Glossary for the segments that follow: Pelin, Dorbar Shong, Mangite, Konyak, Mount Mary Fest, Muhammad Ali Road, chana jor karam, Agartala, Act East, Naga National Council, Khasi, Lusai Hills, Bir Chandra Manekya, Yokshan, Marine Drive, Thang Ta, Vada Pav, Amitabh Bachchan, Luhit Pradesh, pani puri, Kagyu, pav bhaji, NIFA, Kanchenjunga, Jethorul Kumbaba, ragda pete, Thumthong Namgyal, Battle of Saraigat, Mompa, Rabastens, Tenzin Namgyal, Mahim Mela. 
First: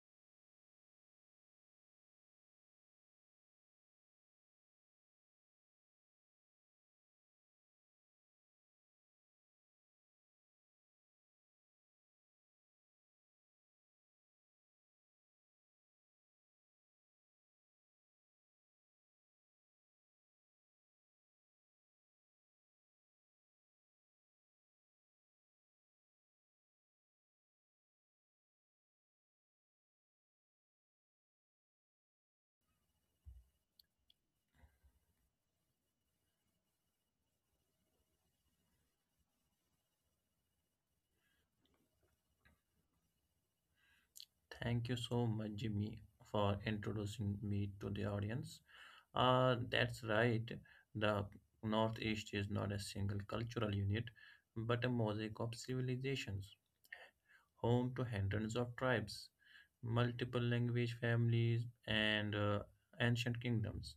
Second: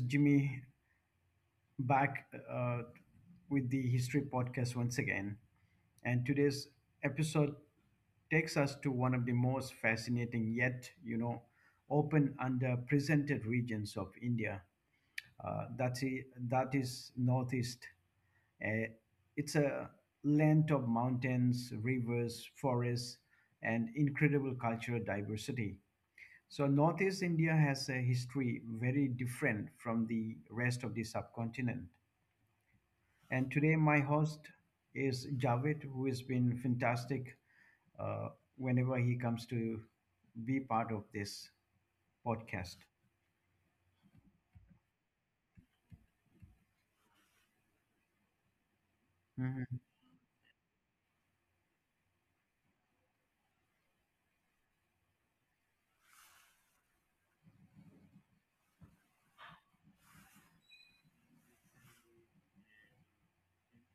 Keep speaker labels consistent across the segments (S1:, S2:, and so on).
S1: Jimmy back uh, with the History Podcast once again. And today's episode takes us to one of the most fascinating yet, open underrepresented regions of India. Uh, that's i- that is Northeast. Uh, it's a land of mountains, rivers, forests, and incredible cultural diversity. So Northeast India has a history very different from the rest of the subcontinent. And today my host is Javed, who has been fantastic uh, whenever he comes to be part of this podcast.
S2: Thank you so much, Jimmy, for introducing me to the audience. Uh,
S1: Mhm.
S2: that's right. The Northeast is not a single cultural unit, but a mosaic of civilizations, home to hundreds of tribes, multiple language families, and ancient kingdoms.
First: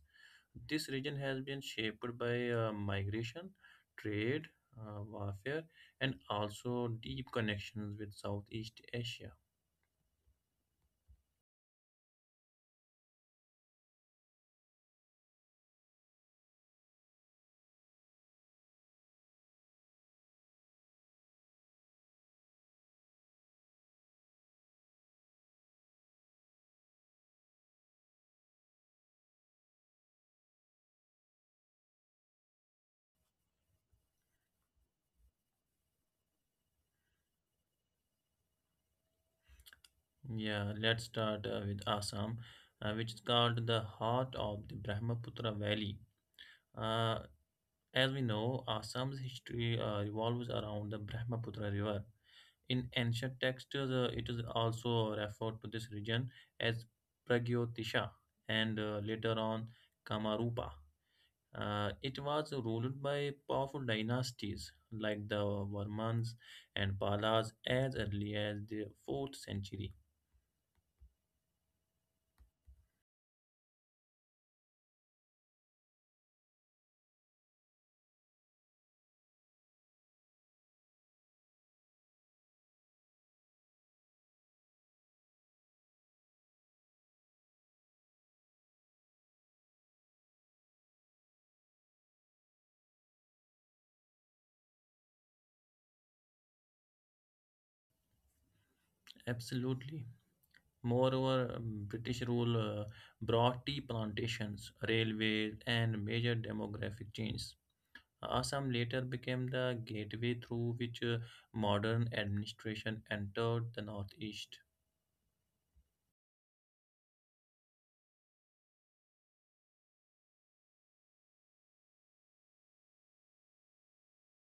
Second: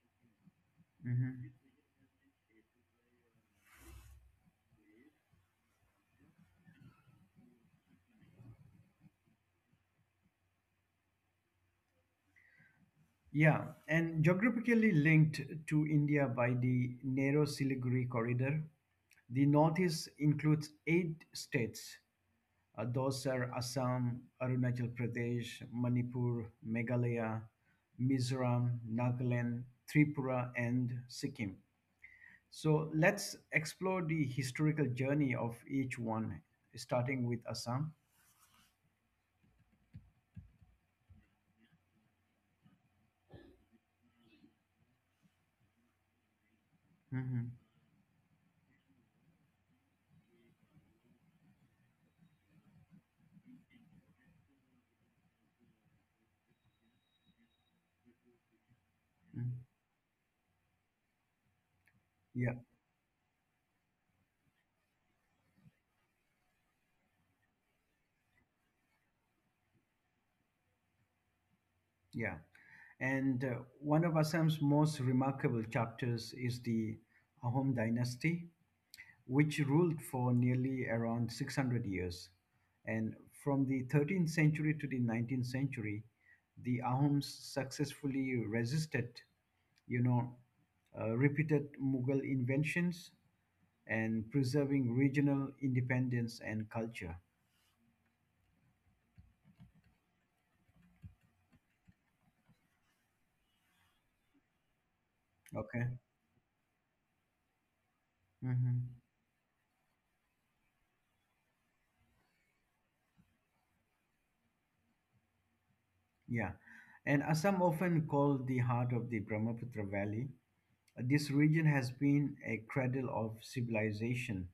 S2: This region has
S1: Mhm.
S2: been shaped by migration, trade, warfare, and also deep connections with Southeast Asia.
S1: Yeah, and geographically linked to India by the narrow Siliguri corridor, the Northeast includes eight states. Those are Assam, Arunachal Pradesh, Manipur, Meghalaya, Mizoram, Nagaland, Tripura, and Sikkim. So let's explore the historical journey of each one, starting with Assam.
S2: Yeah, let's start with Assam, which is called the heart of the Brahmaputra Valley. Uh,
S1: Mhm.
S2: as we know, Assam's history revolves around the Brahmaputra River. In ancient texts, it is also referred to this region as Pragyotisha and later
S1: Mhm.
S2: on Kamarupa. It
S1: Yeah,
S2: was ruled by powerful dynasties like the Varmans and Palas as early as the 4th century.
S1: yeah. And one of Assam's most remarkable chapters is the Ahom dynasty, which ruled for nearly around 600 years. And from the 13th century to the 19th century, the Ahoms successfully resisted, you know, repeated Mughal inventions and preserving regional independence and culture.
S2: Absolutely. Moreover, British rule brought tea plantations, railways,
S1: Okay.
S2: and major demographic changes. Assam
S1: Hmm.
S2: later became the gateway through which modern administration entered the northeast.
S1: Yeah. And Assam, often called the heart of the Brahmaputra Valley, this region has been a cradle of civilization.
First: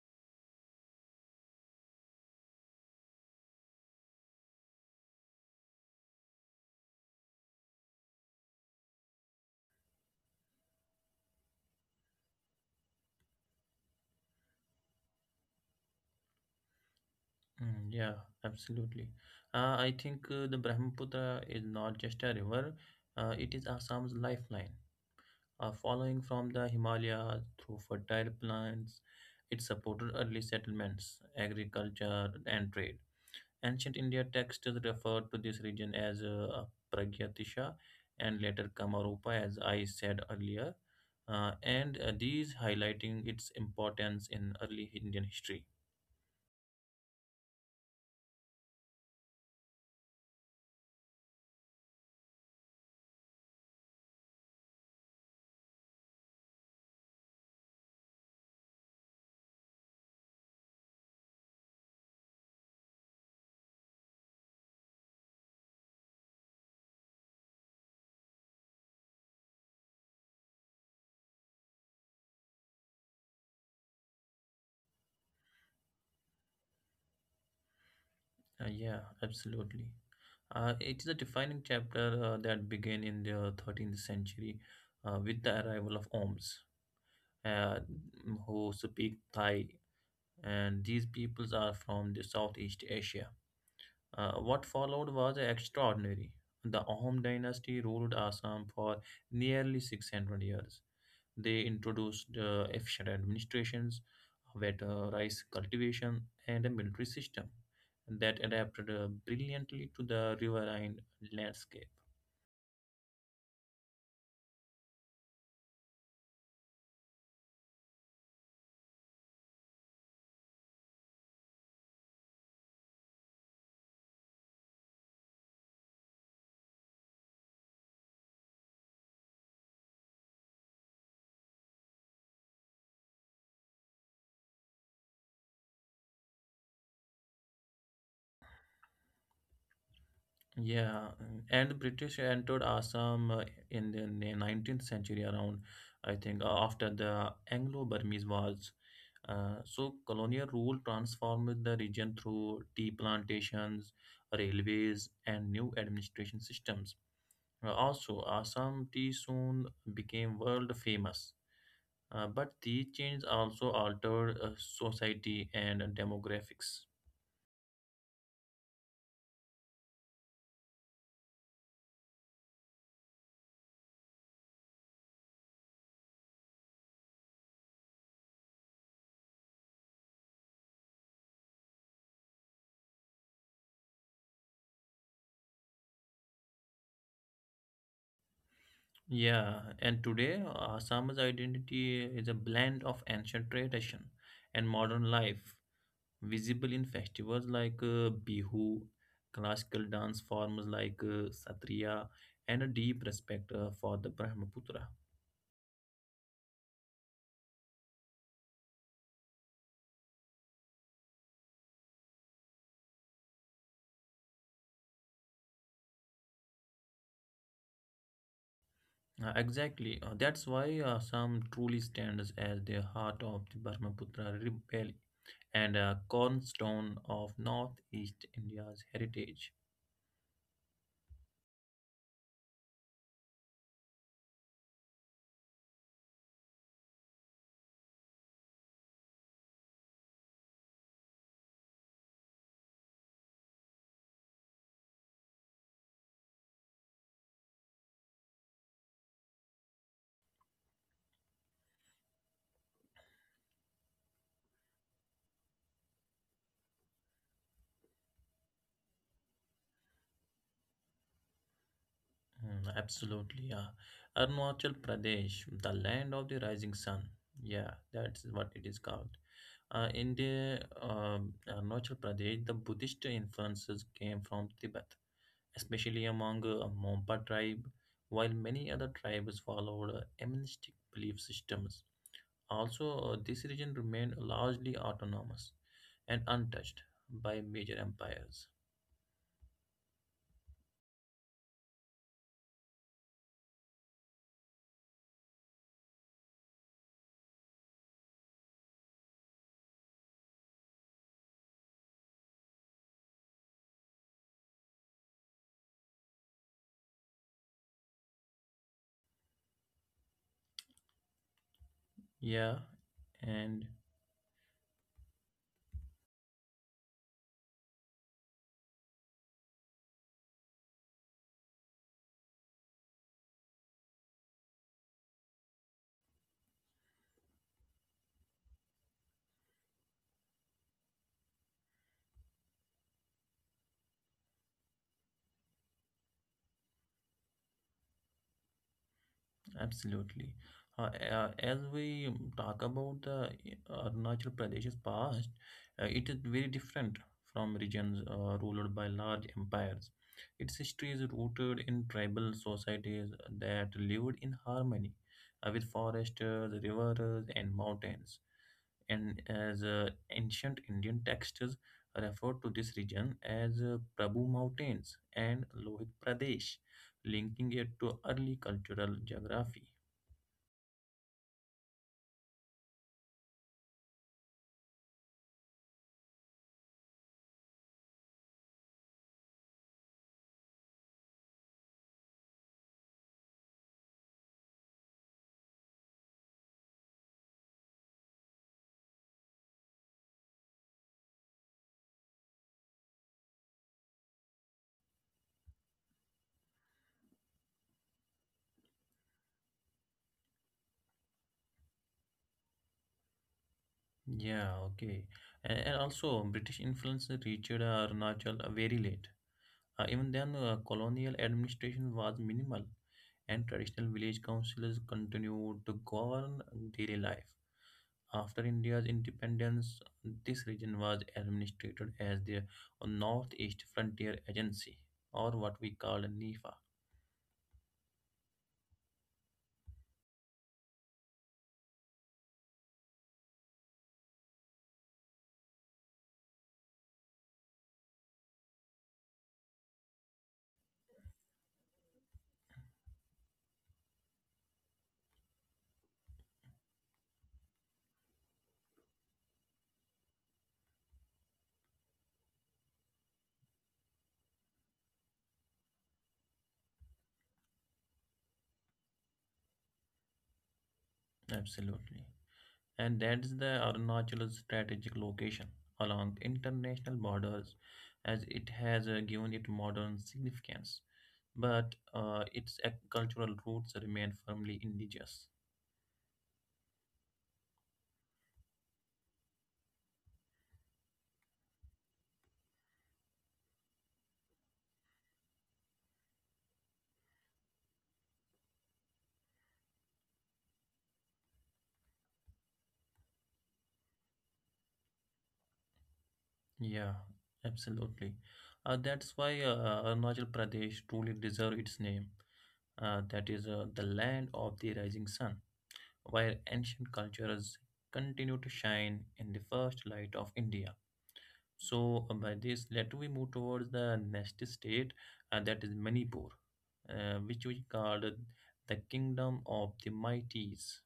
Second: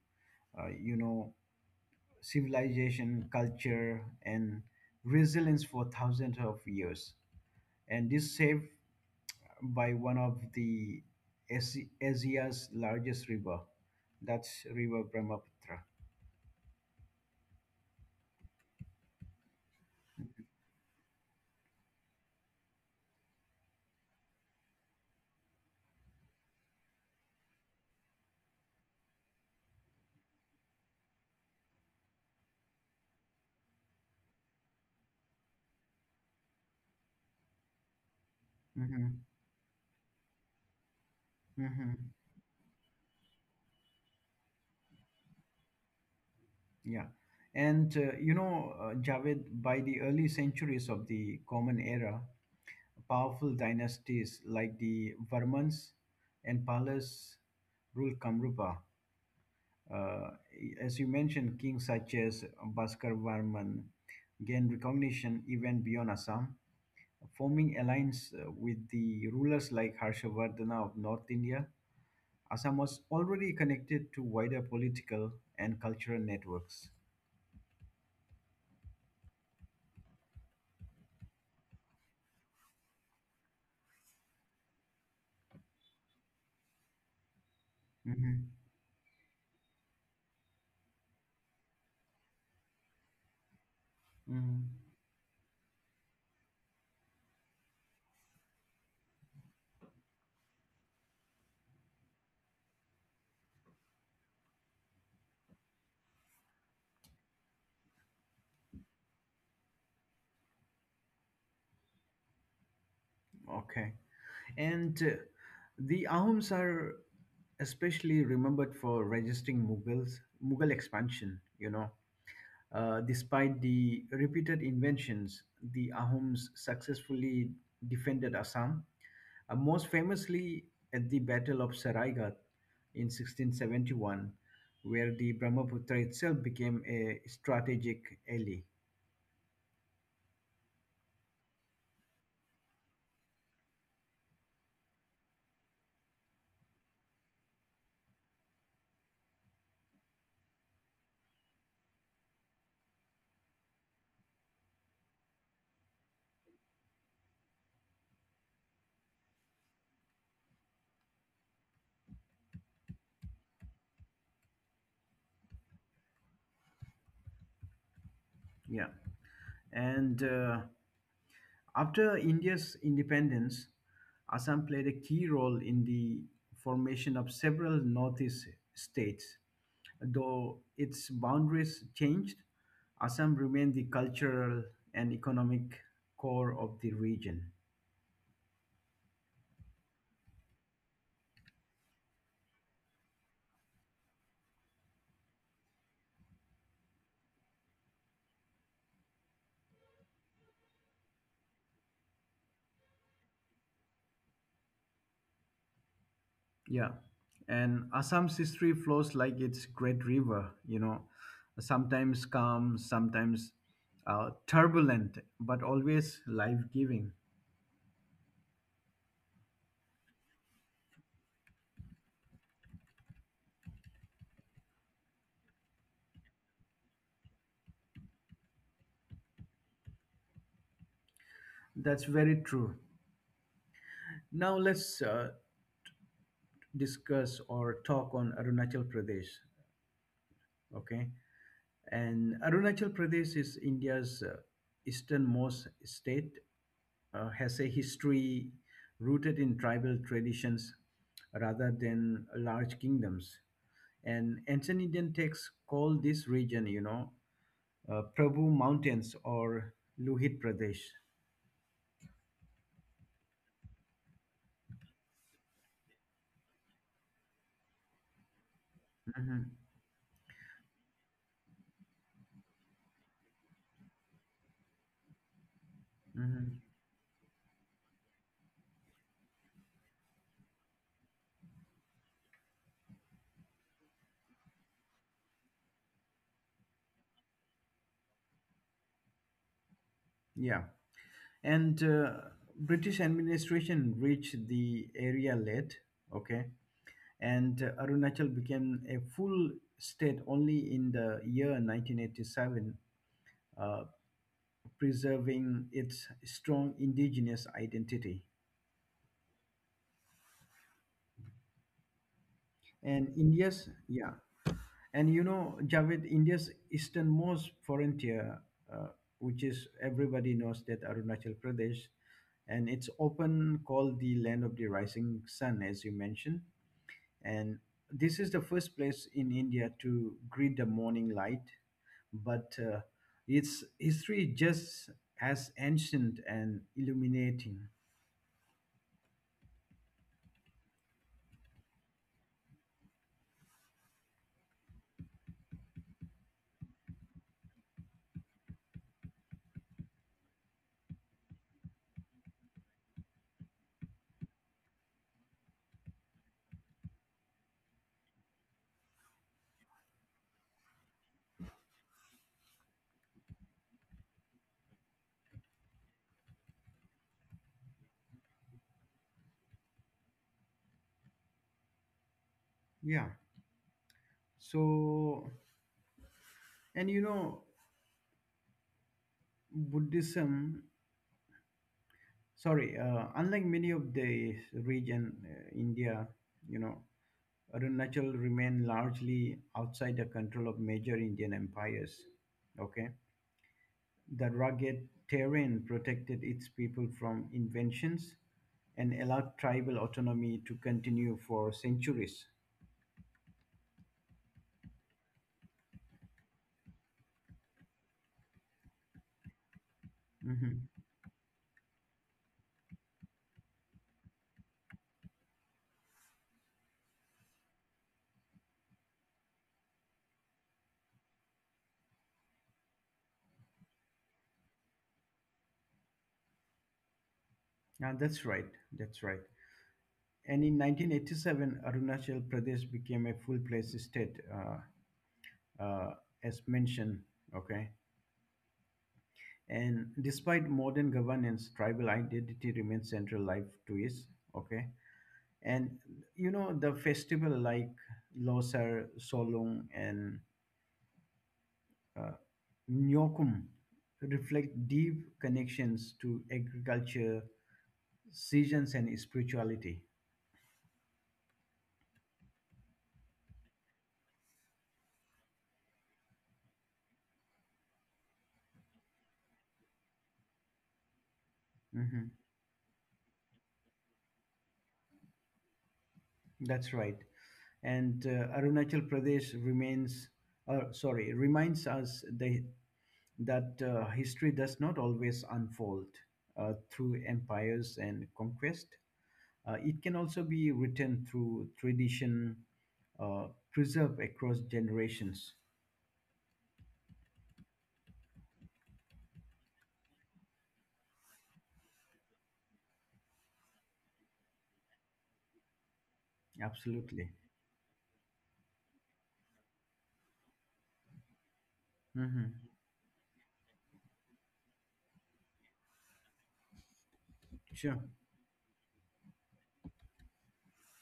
S1: Uh, you know, Civilization, culture, and resilience for thousands of years. And this saved by one of Asia's largest river, that's River Brahmaputra.
S2: Yeah, absolutely. I think the Brahmaputra is not just a river, it is Assam's lifeline. Following from the Himalayas through fertile plants, it supported early settlements, agriculture, and trade. Ancient India texts referred to this region as Pragyatisha and later
S1: Hmm.
S2: Kamarupa, as I said earlier, uh,
S1: Hmm.
S2: and uh, these highlighting its importance in early Indian history.
S1: Yeah. And Javed, by the early centuries of the Common Era, powerful dynasties like the Varmans and Palas ruled Kamrupa. Uh, as you mentioned, kings such as Bhaskar Varman gained recognition even beyond Assam, forming alliance with the rulers like Harshavardhana of North India. Assam was already connected to wider political and cultural networks.
S2: Yeah, absolutely. It is a defining chapter that began in the 13th century with the arrival of Oms, uh,
S1: Mhm.
S2: who speak Thai, and these peoples are from the Southeast Asia. Uh,
S1: Mm.
S2: what followed was extraordinary. The Ahom dynasty ruled Assam for nearly 600 years. They introduced efficient administrations, better rice cultivation, and a military system that adapted brilliantly to the riverine landscape.
S1: Okay. And the Ahoms are especially remembered for resisting Mughals, Mughal expansion. Despite the repeated inventions, the Ahoms successfully defended Assam, most famously at the Battle of Saraigat in 1671, where the Brahmaputra itself became a strategic ally.
S2: Yeah, and the British entered Assam in the 19th century around, I think, after the Anglo-Burmese Wars. So colonial rule transformed the region through tea plantations, railways, and new administration systems. Also, Assam tea soon became world famous. But these changes also altered society and demographics.
S1: Yeah. And after India's independence, Assam played a key role in the formation of several Northeast states. Though its boundaries changed, Assam remained the cultural and economic core of the region.
S2: Yeah, and today Assam's identity is a blend of ancient tradition and modern life, visible in festivals like Bihu, classical dance forms like Satriya, and a deep respect for the Brahmaputra.
S1: Yeah. And Assam's history flows like its great river, sometimes calm, sometimes turbulent, but always life giving.
S2: Exactly, that's why Assam truly stands as the heart of the Brahmaputra Valley and a cornerstone of Northeast India's heritage.
S1: That's very true. Now let's discuss or talk on Arunachal Pradesh. Okay. And Arunachal Pradesh is India's easternmost state, has a history rooted in tribal traditions rather than large kingdoms. And ancient Indian texts call this region, Prabhu Mountains or Luhit Pradesh.
S2: Absolutely, yeah. Arunachal Pradesh, the land of the rising sun. Yeah, that's what it is called. In the Arunachal Pradesh, the Buddhist influences came from Tibet, especially among
S1: Mhm.
S2: Mompa tribe, while many other tribes followed animistic belief systems. Also, this region remained largely autonomous and untouched by major empires.
S1: Yeah. And British administration reached the area late, okay, and Arunachal became a full state only in the year 1987, uh, preserving its strong indigenous identity.
S2: Yeah,
S1: And
S2: and
S1: India's, yeah, and you know, Javed, India's easternmost frontier, uh, which is everybody knows that Arunachal Pradesh, and it's often called the land of the rising sun, as you mentioned. And this is the first place in India to greet the morning light, but its history is just as ancient and illuminating.
S2: absolutely. As we talk about the Arunachal Pradesh's past, it is very different from regions ruled by large empires. Its history is rooted in tribal societies that lived in harmony with foresters, rivers, and mountains. And as ancient Indian texts refer to this region as Prabhu Mountains and Lohit Pradesh, linking it to early cultural geography.
S1: Yeah. So, and you know, Buddhism, sorry, unlike many of the region, India, you know, Arunachal remained largely outside the control of major Indian empires. Okay. The rugged terrain protected its people from inventions and allowed tribal autonomy to continue for centuries.
S2: Yeah, okay. And also, British influence reached Arunachal very late. Even then,
S1: Mhm.
S2: colonial administration was minimal, and traditional village councils continued to govern daily life. After India's independence, this region was administrated as the Northeast Frontier Agency, or what we call NIFA.
S1: Yeah, that's right. That's right. And in 1987, Arunachal Pradesh became a full-fledged state, uh, as mentioned. Okay. And despite modern governance, tribal identity remains central life to is. Okay. And you know the festival like Losar, Solong, and uh, Nyokum reflect deep connections to agriculture, seasons, and spirituality.
S2: Absolutely. And that's the Arunachal's strategic location along international borders, as it has given it modern significance. But
S1: Mhm.
S2: its cultural roots remain firmly indigenous.
S1: That's right. And Arunachal Pradesh reminds us that history does not always unfold through empires and conquest. It can also be written through tradition, uh, preserved across generations.
S2: Yeah, absolutely. That's why Arunachal Pradesh truly deserves its name. That is the land of the rising sun, where ancient
S1: Absolutely.
S2: cultures continue to shine in the first light of India. So by
S1: Hmm.
S2: this, let we move towards the next state, and that is Manipur, which we
S1: Sure.
S2: called the Kingdom of the Mighties.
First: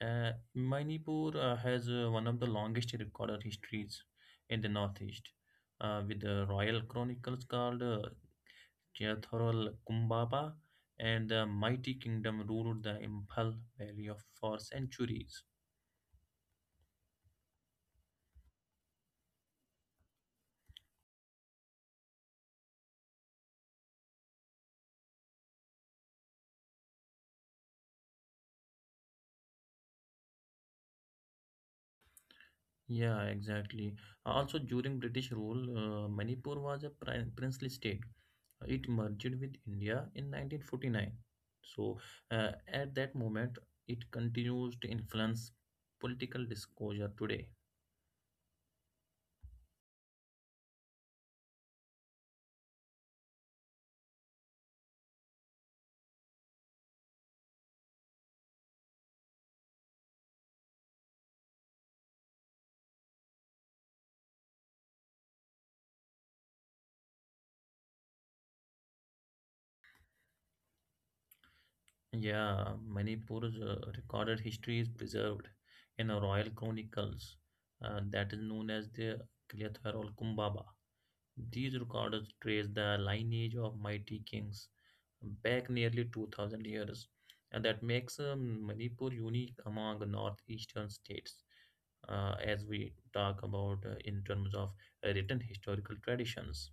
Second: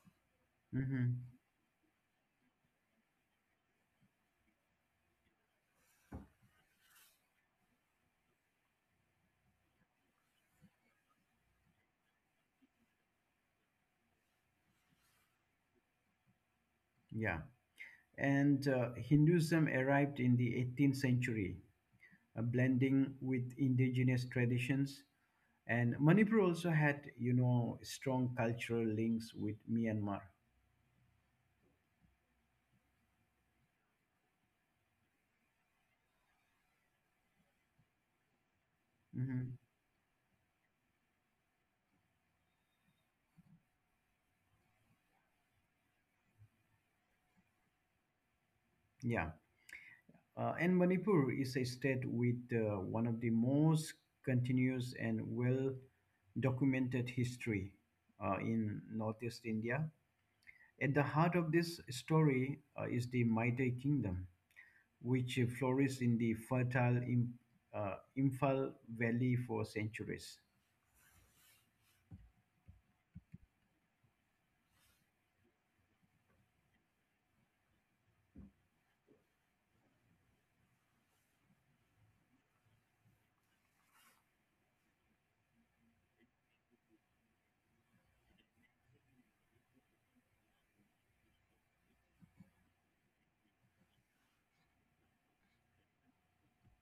S1: Mhm.
S2: Manipur has one of the longest recorded histories in the northeast, with the royal chronicles called Jethorul Kumbaba, and the mighty kingdom ruled the Imphal Valley of for centuries.
S1: Yeah, and Hinduism arrived in the 18th century, blending with indigenous traditions. And Manipur also had, strong cultural links with Myanmar.
S2: Yeah, exactly. Also, during British rule, Manipur was a princely state. It merged
S1: Mhm.
S2: with India in 1949. So, at that moment, it continues to influence political discourse today.
S1: Yeah, and Manipur is a state with one of the most continuous and well documented history in Northeast India. At the heart of this story is the Maitei Kingdom, which flourished in the fertile Imphal Valley for centuries.
S2: Yeah, Manipur's recorded history is preserved in a royal chronicles that is known as the Kalathar or Kumbaba. These records trace the lineage of mighty kings back nearly 2000 years, and that makes Manipur unique among northeastern states as we talk about in terms of written historical traditions.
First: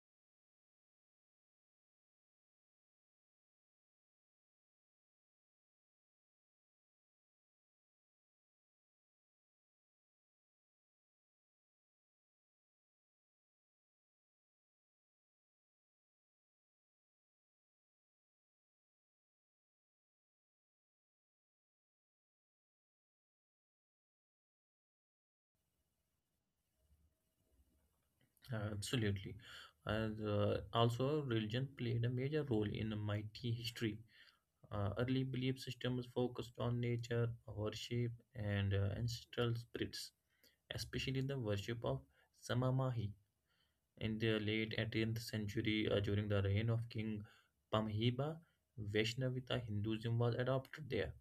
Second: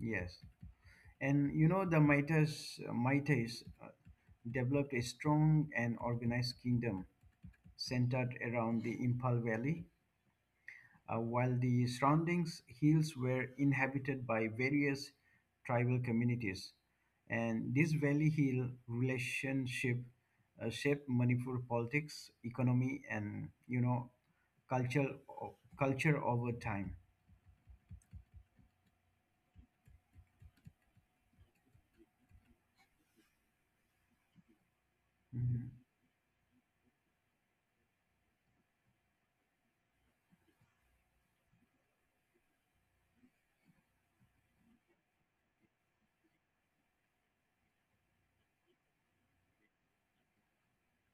S1: Yes. And the Mitas developed a strong and organized kingdom centered around the Imphal Valley, while the surrounding hills were inhabited by various tribal communities. And this valley hill relationship shaped Manipur politics, economy, and culture culture over time.
S2: Absolutely. And also, religion played a major role in the mighty history. Early belief
S1: Mhm.
S2: systems focused on nature, worship, and ancestral spirits, especially the worship of Samamahi. In the late 18th century, during the reign of King Pamhiba, Vaishnavita Hinduism was adopted there.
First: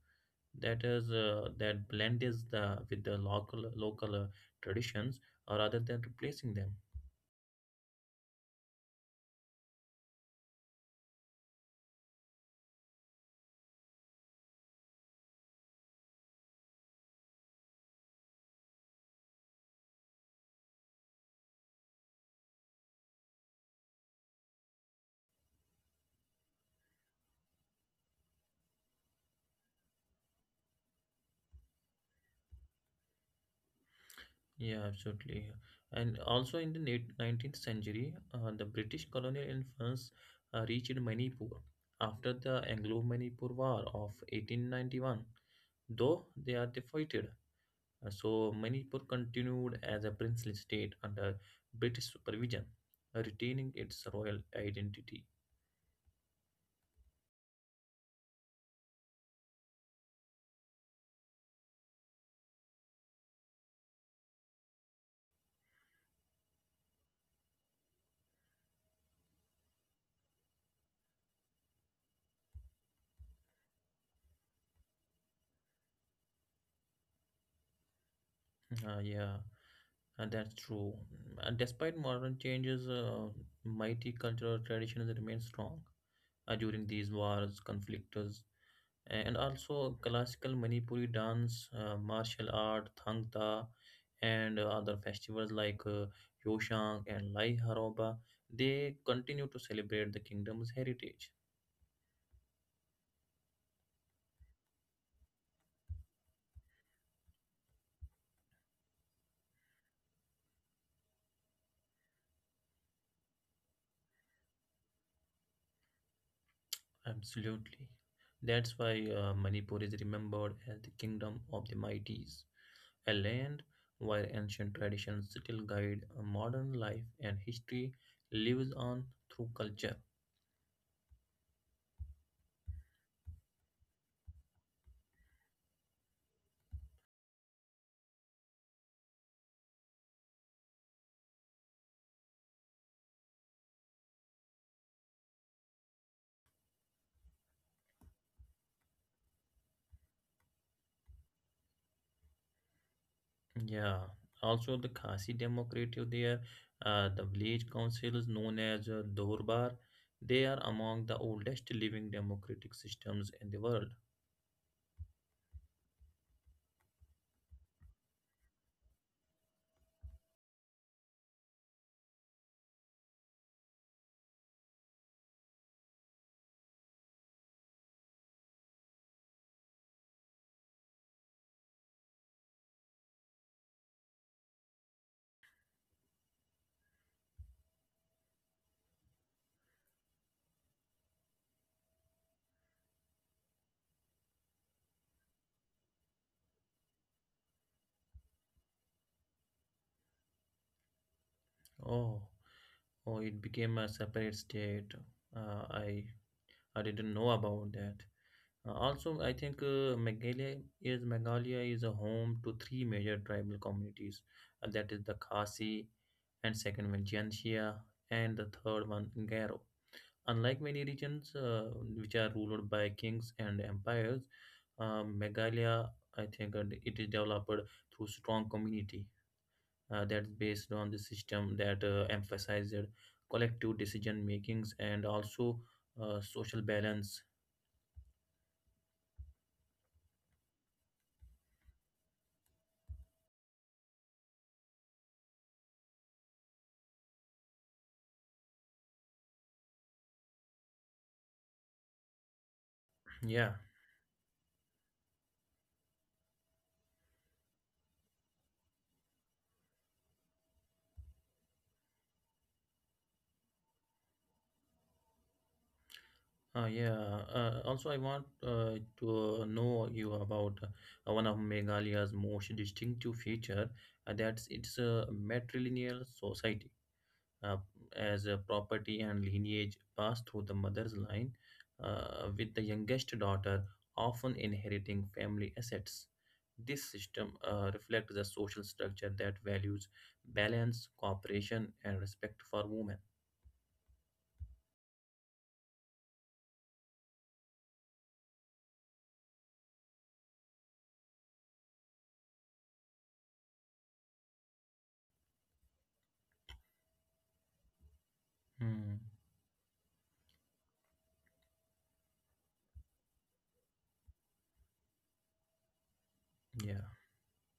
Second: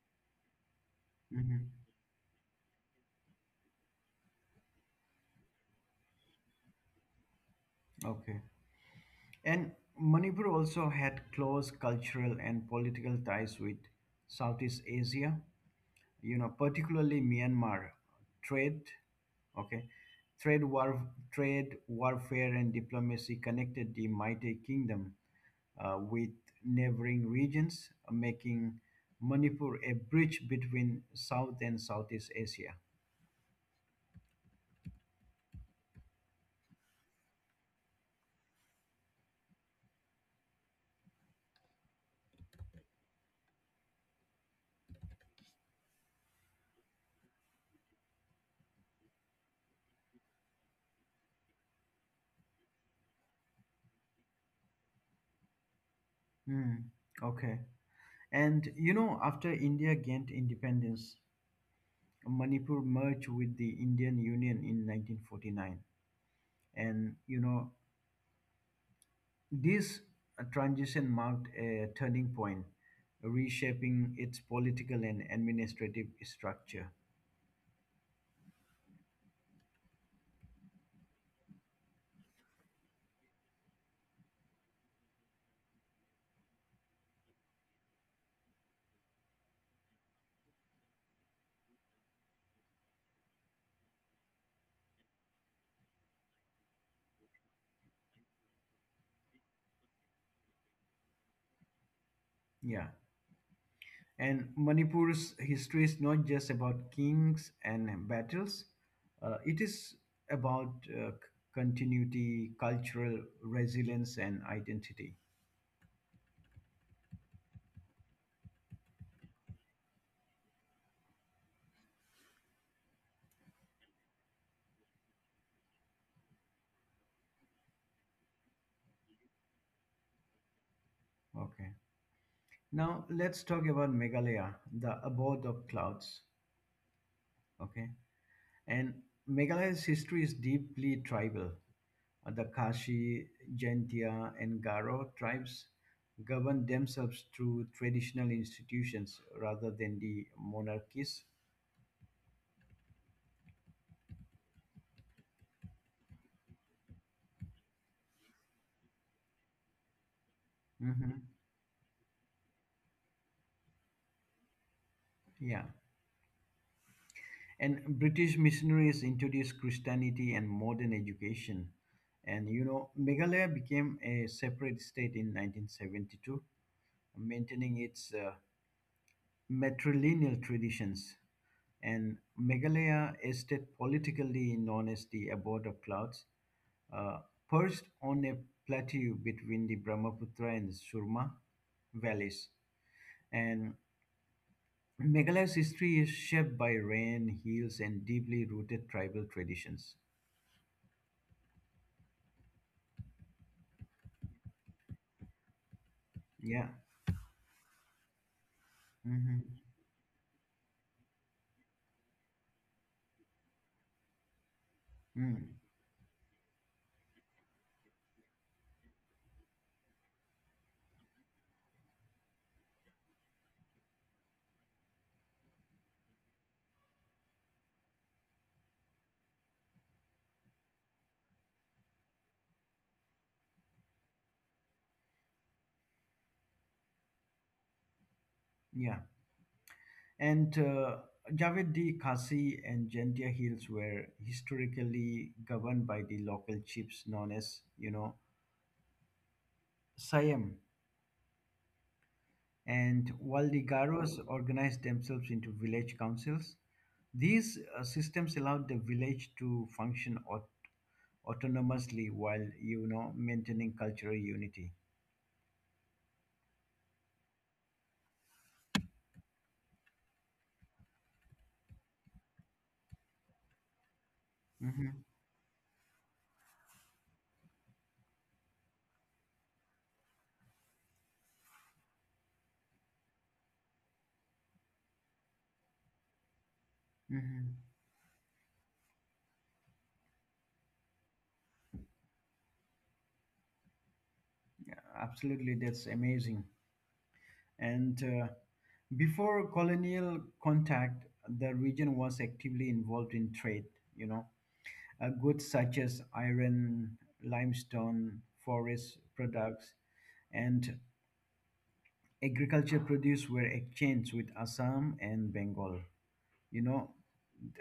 S2: That is,
S1: Mhm.
S2: that blend is the with the local traditions, rather than replacing them.
S1: Okay. And Manipur also had close cultural and political ties with Southeast Asia, particularly Myanmar, trade, okay, trade war, trade warfare and diplomacy connected the mighty kingdom with neighboring regions, making Manipur a bridge between South and Southeast Asia.
S2: Yeah, absolutely. And also in the late 19th century, the British colonial influence reached Manipur after the Anglo-Manipur War of 1891. Though they are defeated, so Manipur continued as a princely state under British supervision, retaining its royal identity.
S1: Hmm. Okay. And after India gained independence, Manipur merged with the Indian Union in 1949. And this transition marked a turning point, reshaping its political and administrative structure.
S2: Yeah, and that's true. And despite modern changes, mighty cultural traditions remain strong during these wars, conflicts, and also classical Manipuri dance, martial art, Thang Ta, and other festivals like Yoshang and Lai Haroba. They continue to celebrate the kingdom's heritage.
S1: Yeah. And Manipur's history is not just about kings and battles, it is about continuity, cultural resilience, and identity.
S2: Absolutely. That's why Manipur is remembered as the kingdom of the mighties, a land where ancient traditions still guide a modern life and history lives on through culture.
S1: Okay. Now let's talk about Meghalaya, the abode of clouds. Okay. And Meghalaya's history is deeply tribal. The Khashi, Jaintia, and Garo tribes governed themselves through traditional institutions rather than the monarchies.
S2: Yeah, also the Khasi Democratic there, the village councils known as Dorbar, they are among the
S1: Mhm.
S2: oldest living democratic systems in the world.
S1: Yeah. And British missionaries introduced Christianity and modern education. And Meghalaya became a separate state in 1972, maintaining its matrilineal traditions. And Meghalaya is still politically known as the abode of clouds, uh, perched on a plateau between the Brahmaputra and Surma valleys. And Meghalaya's history is shaped by rain, hills, and deeply rooted tribal traditions.
S2: Oh, oh, it became a separate state. Uh, I
S1: Yeah.
S2: I didn't know about that. Also, I
S1: Hmm.
S2: think Meghalaya is a home to three major tribal communities, and that is the
S1: Mm.
S2: Khasi, and second one Janshia, and the third one Garo. Unlike many regions which are ruled by kings and empires, Meghalaya, I think, it is developed through strong community that is based on the system that emphasizes collective decision makings and also social balance.
S1: Yeah. And Javedi, Khasi, and Jantia hills were historically governed by the local chiefs known as, Siam, and while
S2: Yeah.
S1: the Garos organized themselves into village councils. These systems allowed the village to function autonomously while maintaining cultural unity.
S2: Yeah. Also, I want to know you about one of Meghalaya's most distinctive feature, that's its
S1: Hmm.
S2: matrilineal society. Uh, as a property and lineage pass through the mother's line, with the youngest daughter often inheriting family assets. This system
S1: Hmm.
S2: reflects a social structure that values balance, cooperation, and respect for women.
S1: Yeah, absolutely, that's amazing. And before colonial contact, the region was actively involved in trade. You know, Goods such as iron, limestone, forest
S2: Hmm.
S1: products, and agriculture produce were exchanged with Assam and Bengal, you
S2: Yeah.
S1: know,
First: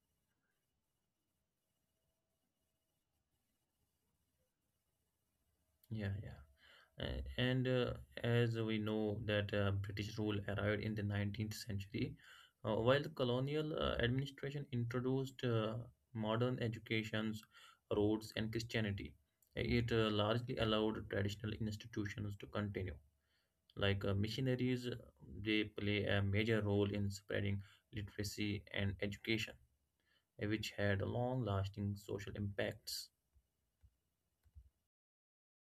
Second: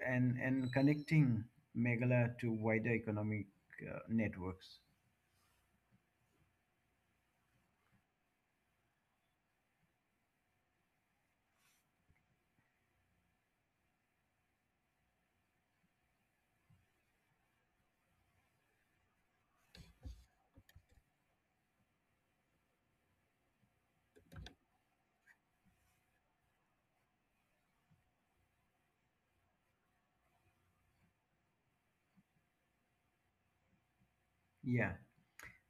S1: and connecting Meghalaya to wider economic networks.
S2: Yeah. And As we know that British rule arrived in the 19th century, while the colonial administration introduced modern educations, roads, and Christianity, it largely allowed traditional institutions to continue. Like missionaries, they play a major role in spreading literacy and education, which had long-lasting social impacts.
S1: Yeah.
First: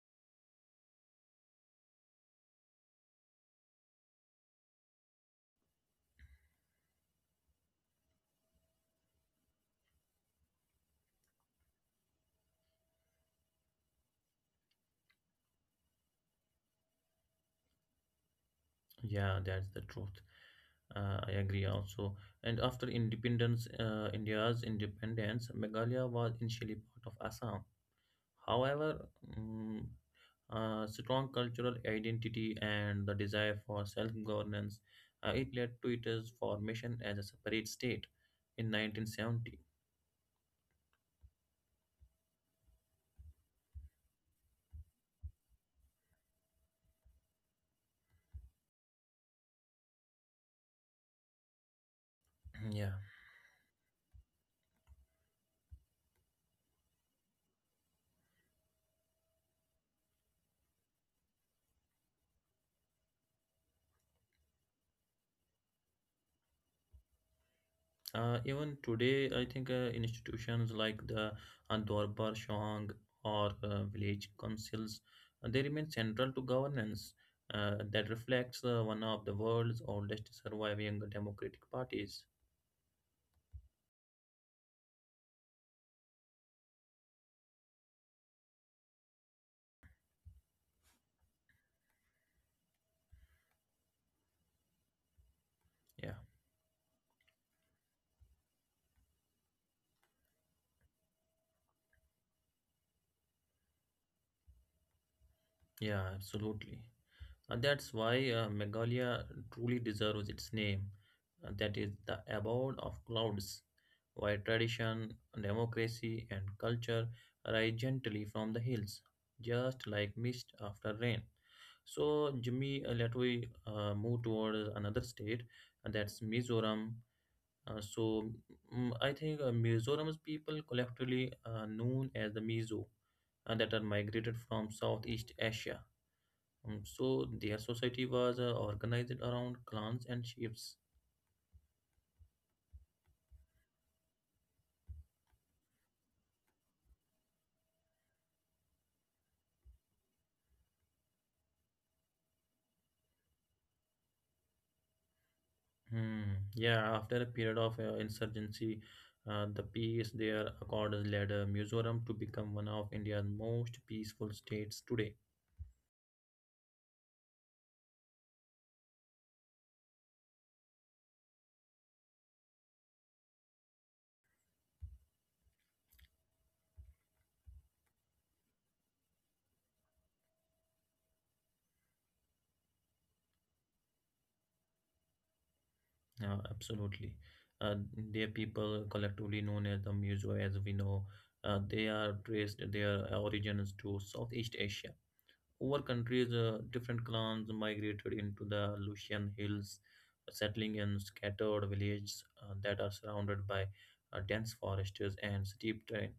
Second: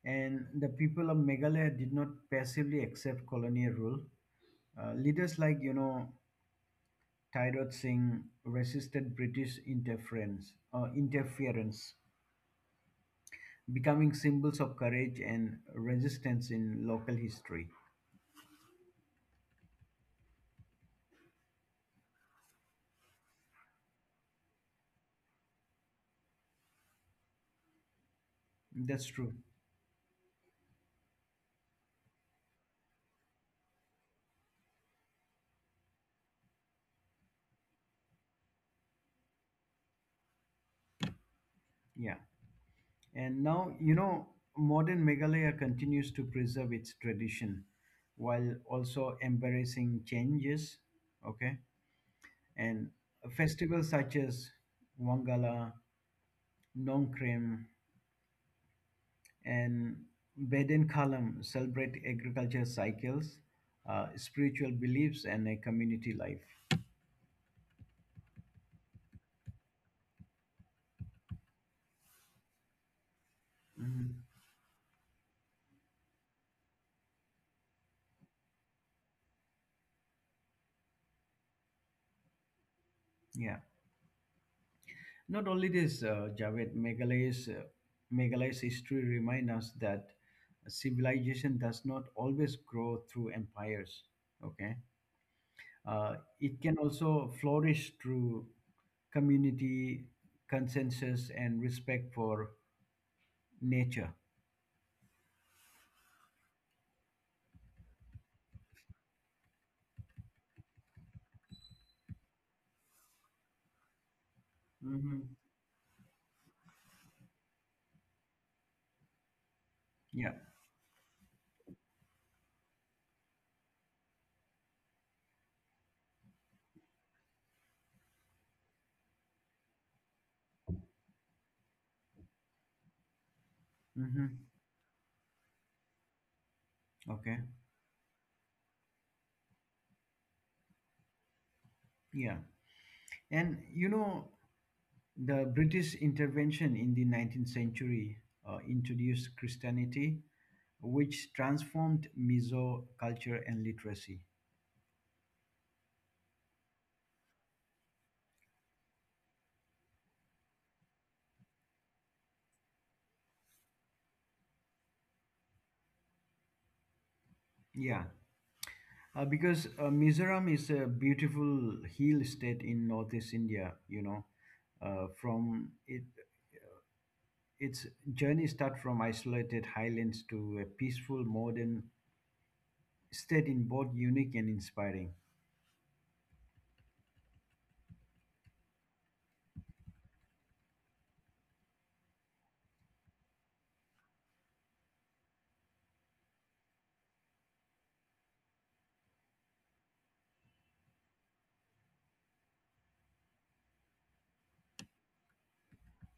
S1: And the people of Meghalaya did not passively accept colonial rule. Leaders like, Tirod Singh resisted British interference, becoming symbols of courage and resistance in local history.
S2: Yeah, that's the truth. I agree also. And after independence, India's independence, Meghalaya was initially part of Assam. However,
S1: That's true.
S2: mm, strong cultural identity and the desire for self-governance, it led to its formation as a separate state in 1970.
S1: Yeah. And now, modern Meghalaya continues to preserve its tradition while also embracing changes. Okay.
S2: Yeah,
S1: And festivals such as Wangala, Nongkrem, and Beden Kalam celebrate agriculture cycles, spiritual beliefs, and a community life.
S2: Even today, I think institutions like the Dorbar Shong or
S1: Mhm.
S2: village councils, they remain central to governance that reflects one of the world's oldest surviving democratic parties.
S1: Yeah. Not only this, Javed, Meghalaya's history reminds us that civilization does not always grow through empires. Okay,
S2: Yeah,
S1: it can also flourish through community consensus and respect for nature.
S2: yeah, absolutely. And that's why Meghalaya truly deserves its name, that is, the abode of clouds, where tradition,
S1: Hmm.
S2: democracy, and culture rise gently from the hills, just like
S1: Yeah.
S2: mist after rain. So, Jimmy, let we move towards another state, and that's Mizoram. Uh, so, I think Mizoram's people collectively known as the Mizo, and that are
S1: Mm-hmm.
S2: migrated from Southeast Asia. So
S1: Okay.
S2: their society was organized around clans and chiefs.
S1: Yeah. And the British intervention in the 19th century introduced Christianity which transformed Mizo culture and literacy.
S2: Hmm. Yeah, after a period of insurgency, the peace there accorded led Mizoram to become one of India's most peaceful states today.
S1: Yeah, because Mizoram is a beautiful hill state in northeast India. From it, its journey start from isolated highlands to a peaceful modern state in both unique and inspiring.
S2: Absolutely. Uh, their people, collectively known as the Mizo, as we know, they are traced their origins to Southeast Asia. Over countries, different clans migrated into the Lucian Hills, settling in scattered villages that are surrounded by dense forests and steep terrain.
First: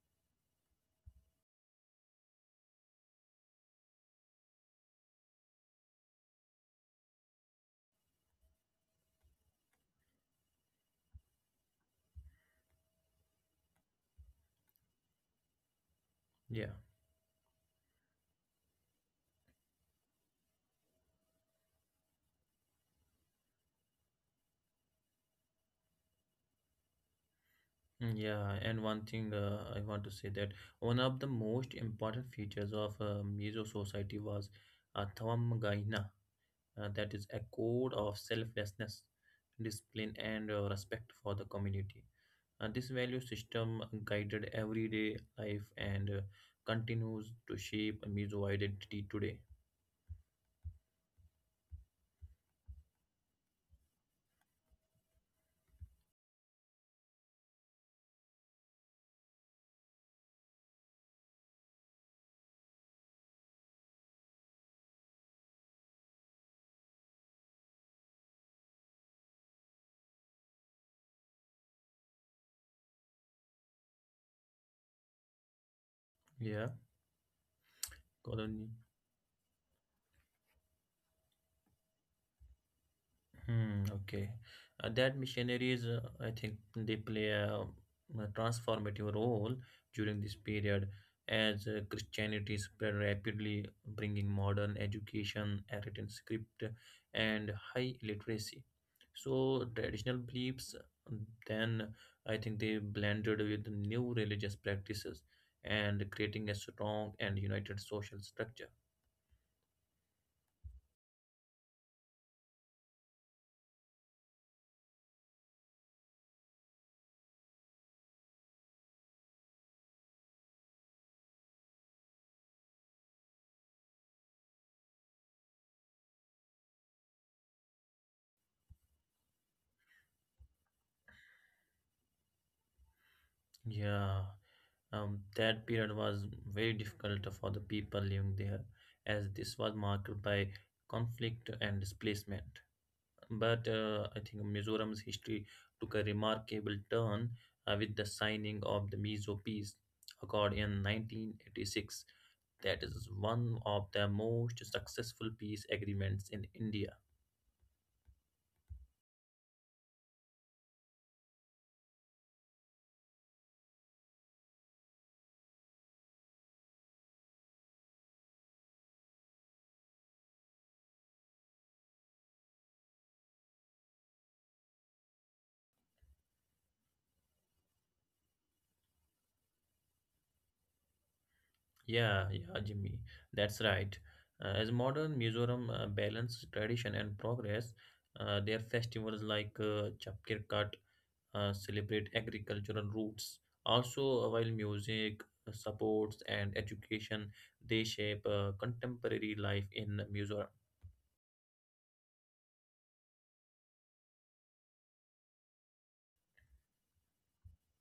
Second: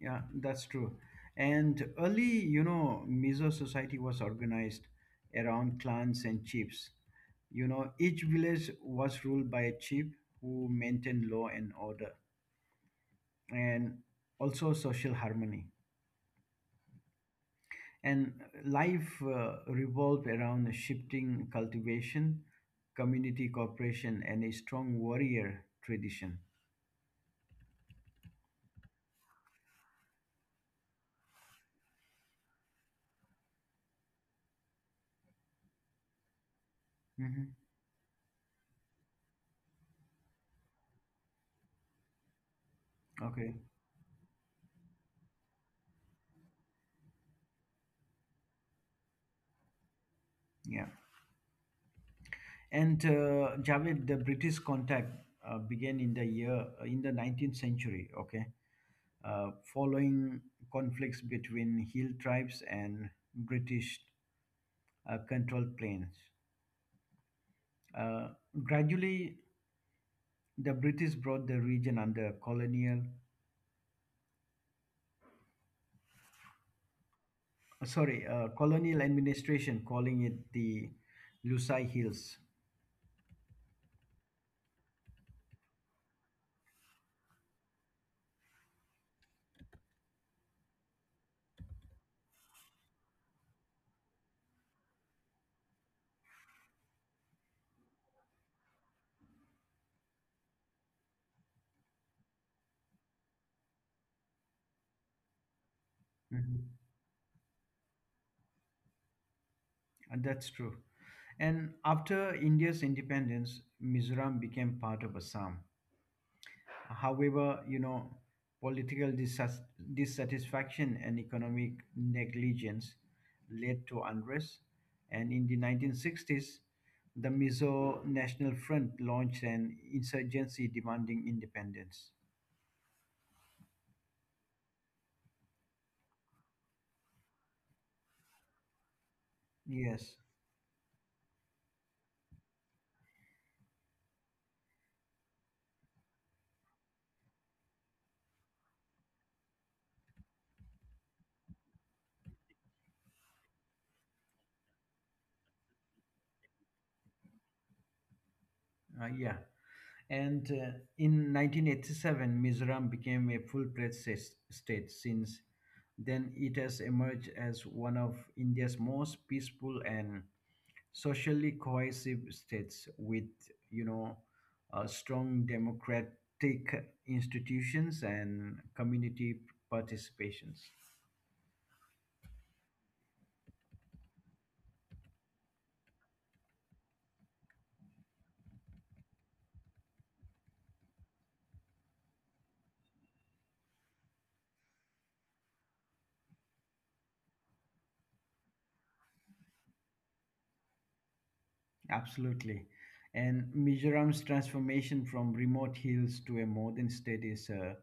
S1: Yeah, that's true. And early, Mizo society was organized around clans and chiefs. Each village was ruled by a chief who maintained law and order and also social harmony.
S2: Yeah.
S1: And life revolved around a shifting cultivation, community cooperation, and a strong warrior tradition.
S2: Yeah, and one thing I want to say that one of the most important features of Mizo society was Thamagaina, that is a
S1: Hmm.
S2: code of selflessness, discipline, and respect for the community. This value
S1: Okay,
S2: system guided everyday life and continues to shape Mizo identity today.
S1: yeah. And Javed, the British contact began in the 19th century. Okay, following conflicts between hill tribes and British controlled plains. Uh, Gradually, the British brought the region under
S2: Yeah, Colony.
S1: colonial administration, calling it the Lusai Hills.
S2: Hmm, okay. That missionaries, I think they play a transformative role during this period as Christianity spread rapidly, bringing modern education, a written script, and high literacy. So traditional beliefs, then I think they blended with new religious practices and creating a
S1: Mhm.
S2: strong and united social structure.
S1: And that's true. And after India's independence, Mizoram became part of Assam. However, political dissatisfaction and economic negligence led to unrest. And in the 1960s, the Mizo National Front launched an insurgency demanding independence.
S2: Yeah. That period was very difficult for the people living there, as this was
S1: Yes,
S2: marked by conflict and displacement. But I think Mizoram's history took a remarkable turn with the signing of the Mizo Peace Accord in 1986. That is one of the most successful peace agreements in India.
S1: yeah. And in 1987, Mizoram became a full-fledged state. Since then, it has emerged as one of India's most peaceful and socially cohesive states with you know strong democratic institutions and community participations.
S2: Yeah, yeah, Jimmy, that's right. As modern Mizoram balance tradition and progress, their festivals like Chapkir Kat celebrate agricultural roots. Also, while music supports and education, they shape contemporary life in Mizoram.
S1: Absolutely. And Mizoram's transformation from remote hills to a modern state is a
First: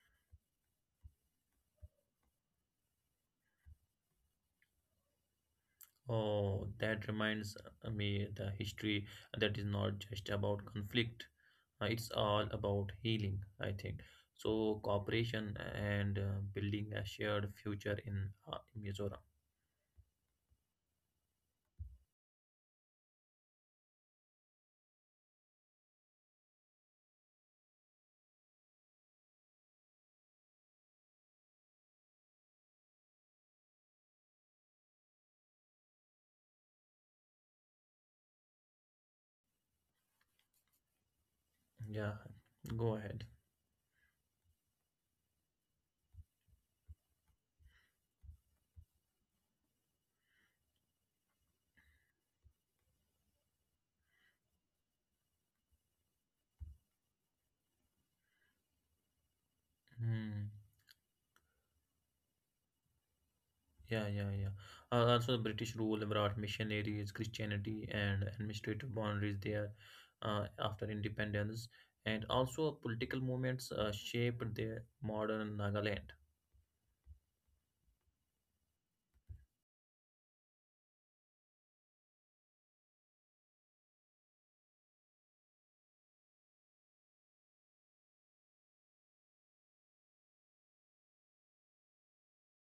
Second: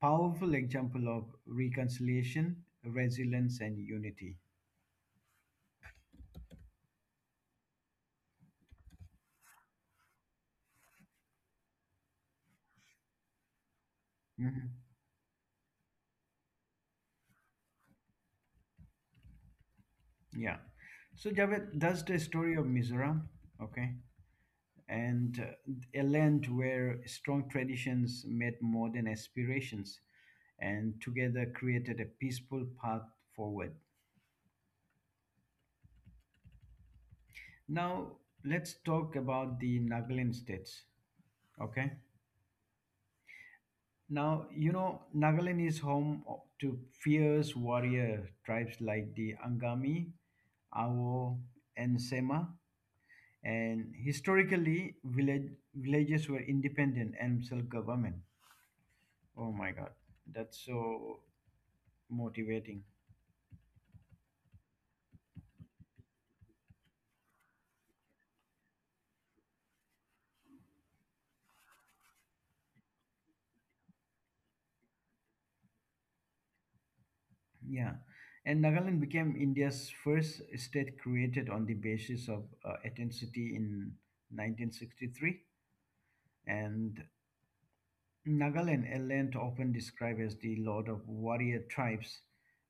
S1: powerful example of reconciliation, resilience, and unity.
S2: Oh, that reminds me the history that is not just about conflict. It's all about healing, I think.
S1: Mhm.
S2: So cooperation and building a shared future in Mizoram.
S1: Yeah, so Javed, that's the story of Mizoram. Okay. And a land where strong traditions met modern aspirations and together created a peaceful path forward. Now, let's talk about the Nagaland states. Okay.
S2: Yeah, go ahead.
S1: Now, Nagaland is home to fierce warrior tribes like the Angami, Awo, and Sema. And historically, villages were independent and self government. Oh my God.
S2: Hmm.
S1: That's so motivating.
S2: Yeah, yeah, yeah. Also, the British rule brought missionaries, Christianity, and administrative boundaries there after independence, and also political movements shaped the modern Nagaland.
S1: Yeah. And Nagaland became India's first state created on the basis of ethnicity in 1963. And Nagaland, a land often described as the lord of warrior tribes,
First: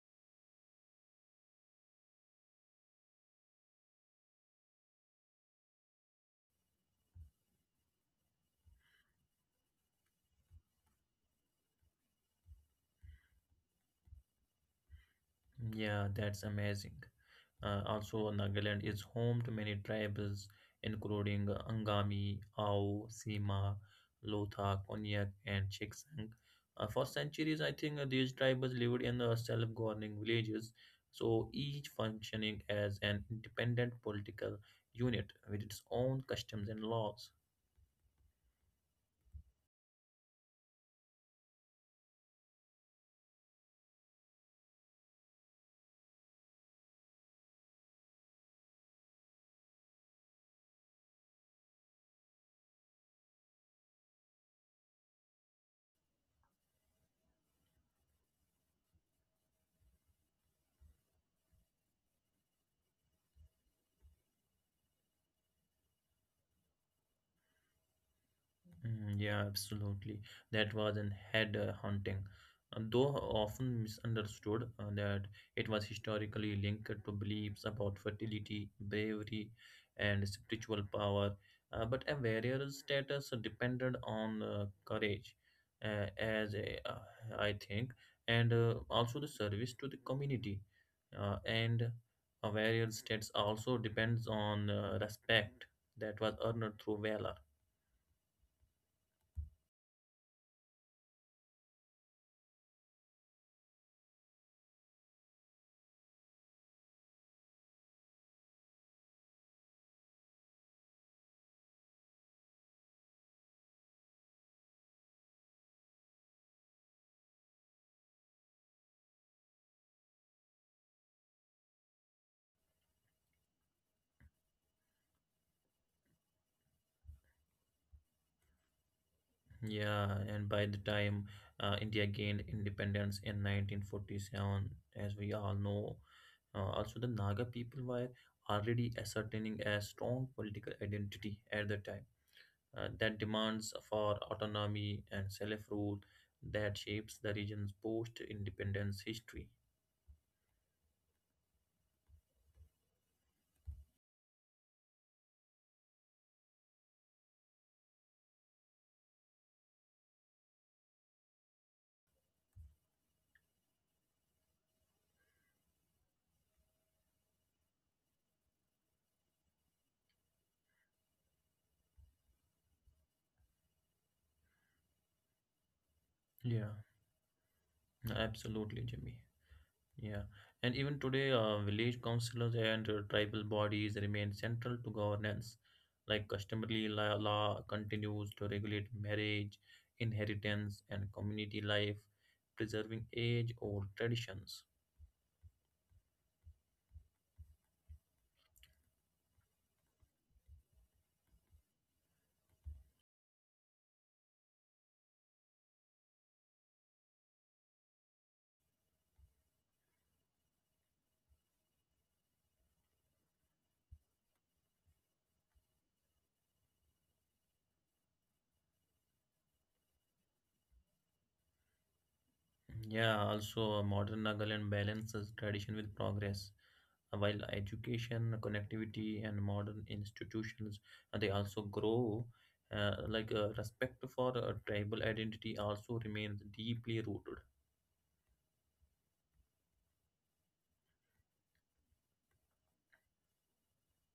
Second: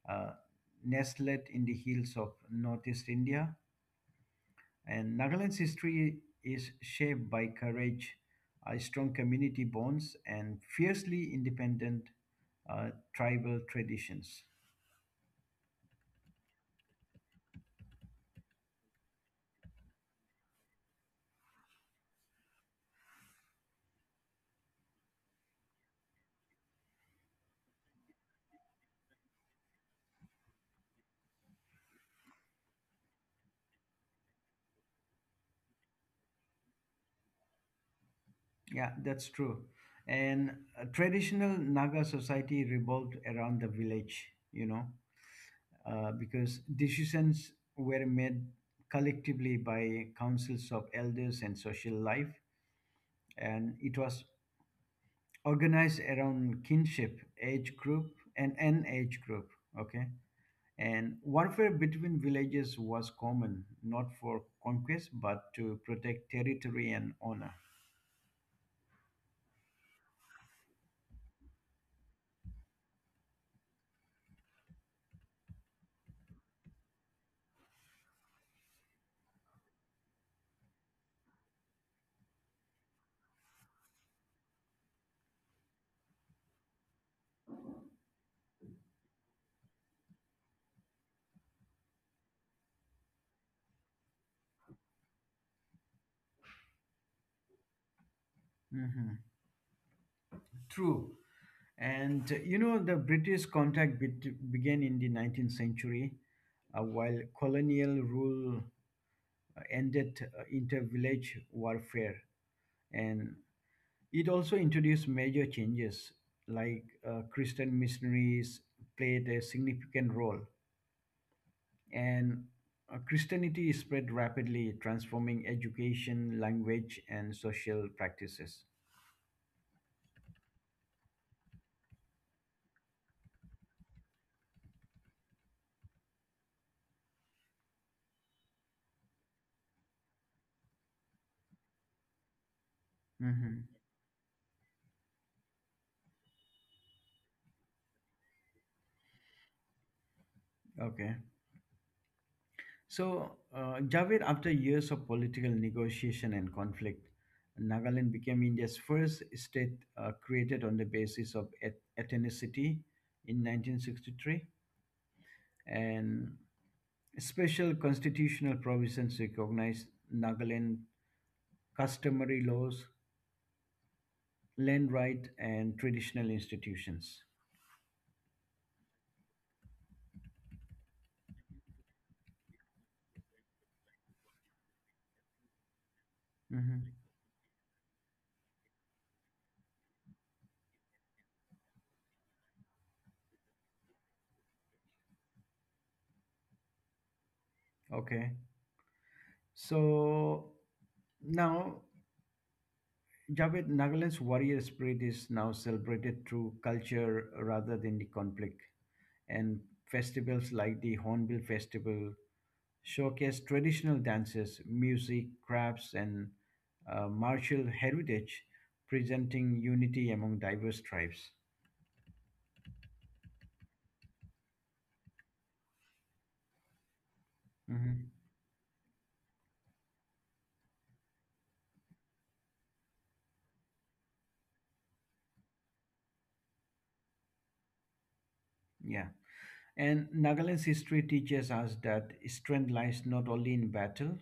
S1: uh, nestled in the hills of northeast India. And Nagaland's history is shaped by courage, strong community bonds, and fiercely independent uh, tribal traditions.
S2: Yeah, that's amazing. Also, Nagaland is home to many tribes, including Angami, Ao, Sima, Lotha, Konyak, and Chiksang. For centuries, I think these tribes lived in self-governing villages, so each functioning as an independent political unit with its own customs and laws.
S1: Yeah, that's true. And traditional Naga society revolved around the village, you know, because decisions were made collectively by councils of elders and social life. And it was organized around kinship, age group, and an age group. Okay. And warfare between villages was common, not for conquest, but to protect territory and honor.
S2: Yeah, absolutely. That was an head hunting. And though often misunderstood, that it was historically linked to beliefs about fertility, bravery, and spiritual power. But a warrior's status depended on courage, uh, as a, uh, I think, and also the service to the community. And a warrior's status also depends on respect that was earned through valor.
S1: Hmm True. And the British began in the 19th century, while colonial rule ended inter-village warfare, and it also introduced major changes, like Christian missionaries played a significant role, and Christianity spread rapidly, transforming education, language, and social practices.
S2: Yeah, and by the time India gained independence in 1947, as we all know, also the Naga people were already ascertaining a strong political identity at the time that
S1: Hmm
S2: demands for autonomy and self-rule that shapes the region's post-independence history.
S1: Okay. So, Javed, after years of political negotiation and conflict, Nagaland became India's first state created on the basis of ethnicity in 1963, and special constitutional provisions recognize Nagaland customary laws, land right, and traditional
S2: Yeah,
S1: institutions.
S2: absolutely, Jimmy. Yeah, and even today, village councillors and tribal bodies remain central to governance. Like customary
S1: Hmm
S2: law continues to regulate marriage, inheritance, and community life, preserving age-old traditions.
S1: Okay, so now. Javed, Nagaland's warrior spirit is now celebrated through culture rather than the conflict, and festivals like the Hornbill Festival showcase traditional dances, music, crafts, and martial heritage, presenting unity among diverse tribes.
S2: Yeah, also modern Nagaland balances tradition with progress. While
S1: Mhm.
S2: education, connectivity, and modern institutions they also grow. Respect for tribal identity also remains deeply rooted.
S1: Yeah. And Nagaland's history teaches us that strength lies not only in battle,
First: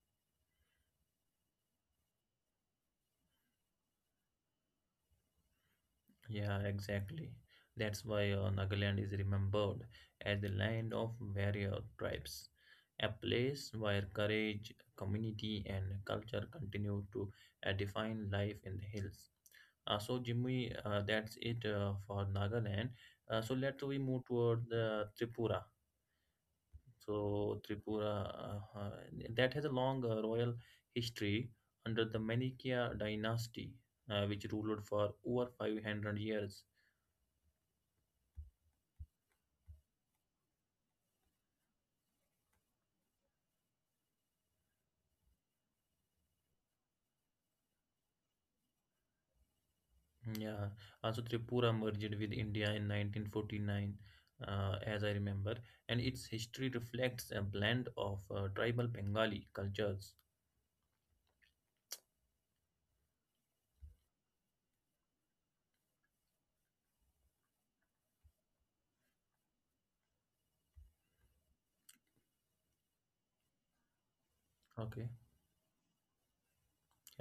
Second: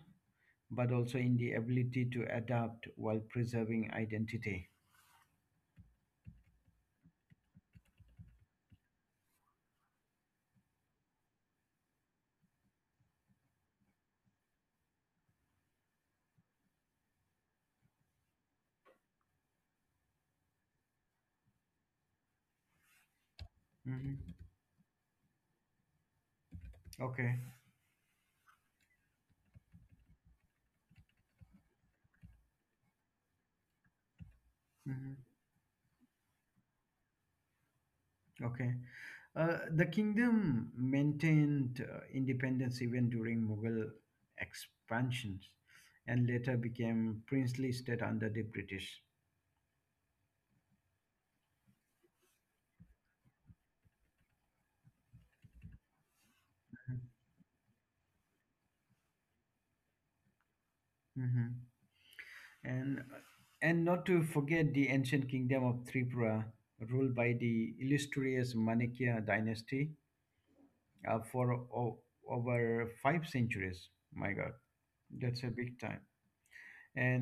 S1: but also in the ability to adapt while preserving identity.
S2: Yeah, exactly. That's why Nagaland is remembered as the land of warrior tribes, a place where courage, community, and culture continue to define life in the hills. So, Jimmy, that's it for Nagaland. So, let's we move
S1: Mhm.
S2: toward the Tripura.
S1: Okay.
S2: So, Tripura uh, uh, that has a long royal history under the Manikya dynasty, which ruled
S1: Mhm.
S2: for over 500 years.
S1: Okay. The kingdom maintained independence even during Mughal expansions and later became princely state under the British.
S2: Yeah, also Tripura merged with India in 1949, as I remember, and its history reflects a blend of tribal Bengali cultures.
S1: Mhm. And and not to forget the ancient kingdom of Tripura, ruled by the illustrious Manikya dynasty for over five centuries. My God,
S2: Okay,
S1: that's a big time.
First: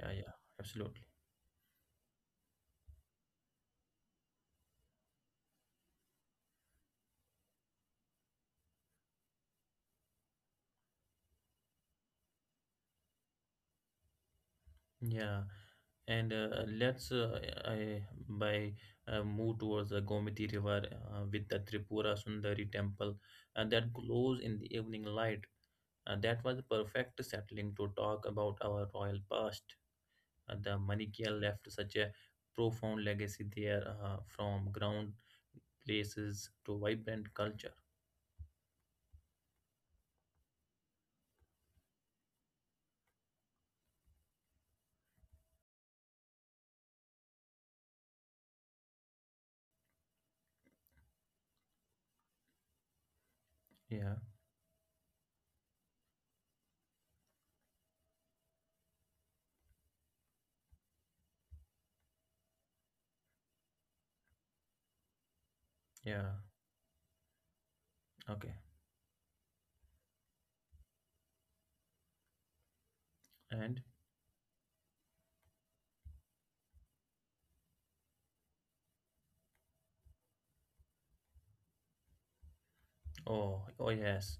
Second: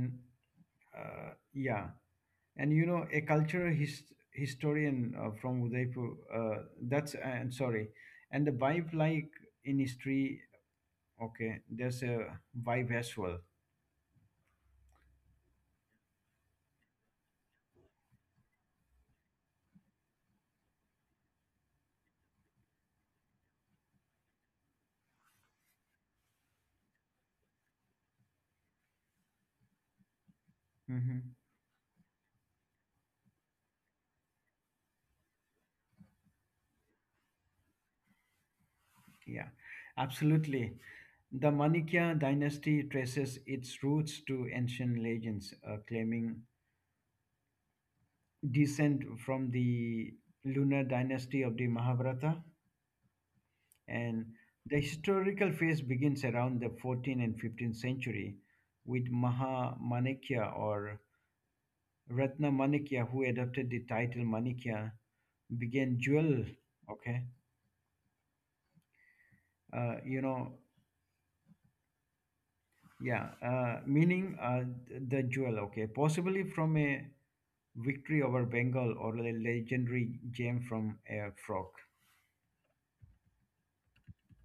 S2: yeah, yeah, absolutely.
S1: uh, yeah, and you know, a historian from Udaipur, and the vibe like in history, okay, there's a vibe as well.
S2: Yeah, and let's I, by move towards the Gomati River with the Tripura Sundari temple that glows in the evening light. That was a perfect settling to talk about our royal past. The Manikya
S1: Hmm
S2: left such a profound legacy there, from ground places to vibrant culture.
S1: Yeah, absolutely. The Manikya dynasty traces its roots to ancient legends, claiming descent from the lunar dynasty of the Mahabharata.
S2: Yeah,
S1: And the historical phase begins around the 14th and 15th century with Maha Manikya or Ratna Manikya, who adopted the title Manikya, began
S2: yeah,
S1: jewel, okay?
S2: okay.
S1: Uh, you know, yeah,
S2: And
S1: Meaning the jewel, okay? Possibly from a victory over Bengal or a legendary gem from a frog.
S2: oh, oh yes.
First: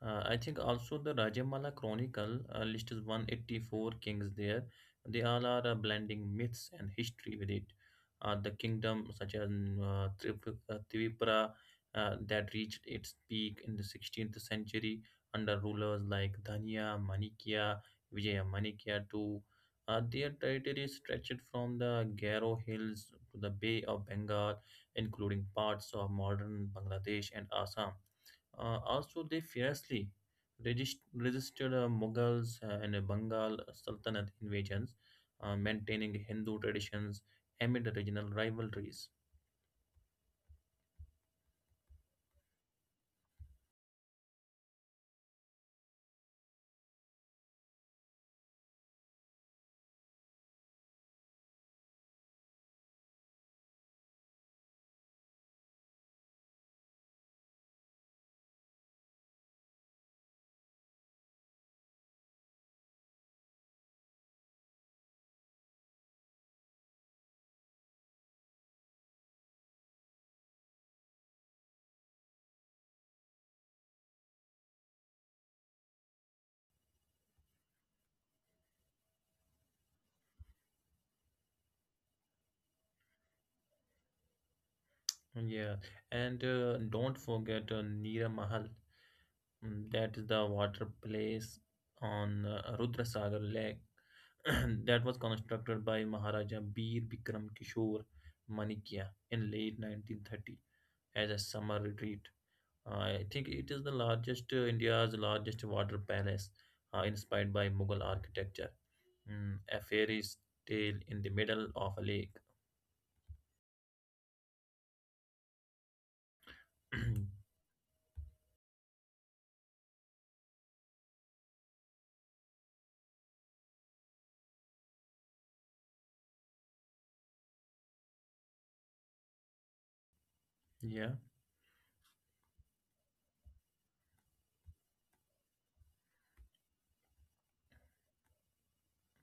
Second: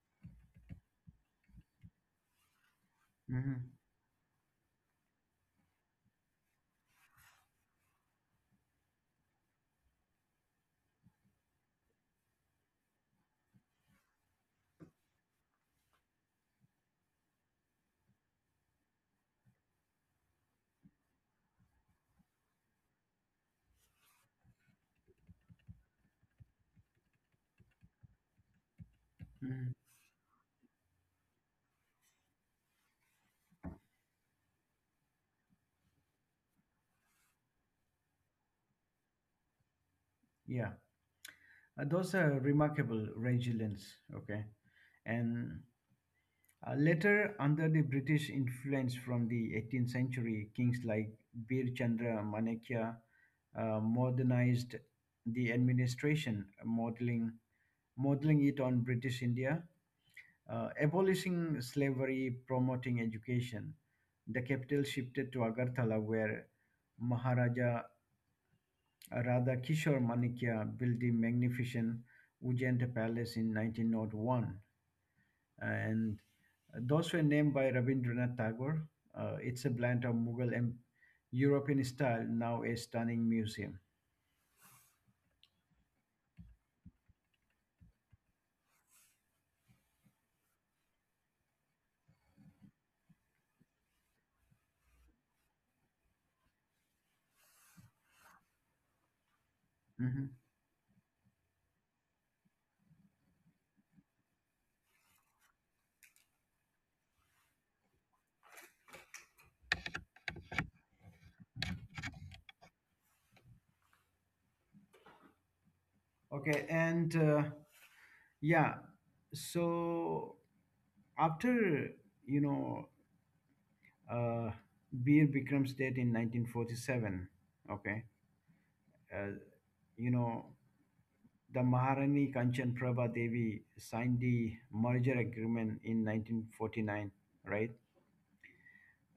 S2: I think also the Rajamala Chronicle lists
S1: Hmm
S2: 184 kings there. They all are blending myths and history with it. The kingdom such as Tripura that reached its peak in the 16th century under rulers like Dhania, Manikya, Vijaya Manikya too. Their territory stretched from the Garo Hills to the Bay of Bengal, including parts of modern Bangladesh and Assam. Also, they
S1: hmm
S2: fiercely resisted Mughals and Bengal Sultanate invasions, maintaining Hindu traditions amid regional rivalries.
S1: Yeah, those are remarkable resilience. Okay, and later, under the British influence from the 18th century, kings like Bir Chandra Manekya modernized the administration, modeling it on British India, abolishing slavery, promoting education. The capital shifted to Agartala, where Maharaja Radha Kishore Manekya built the magnificent Ujjain Palace in 1901. And those were named by Rabindranath Tagore. It's a blend of Mughal and European style, now a stunning museum.
S2: Yeah, and don't forget Neera Mahal. Mm, that is the water place on Rudrasagar Lake that was constructed by Maharaja Bir Bikram Kishore Manikya in late
S1: Mhm.
S2: 1930 as a summer retreat. I think it is the largest India's largest water palace, inspired by Mughal architecture. A fairy's tale in the middle of a lake.
S1: Okay, and yeah, so after you know uh, Bir Bikram's death in 1947, okay, uh, you know
S2: Yeah,
S1: the Maharani Kanchan Prabha Devi signed the merger agreement in 1949, right?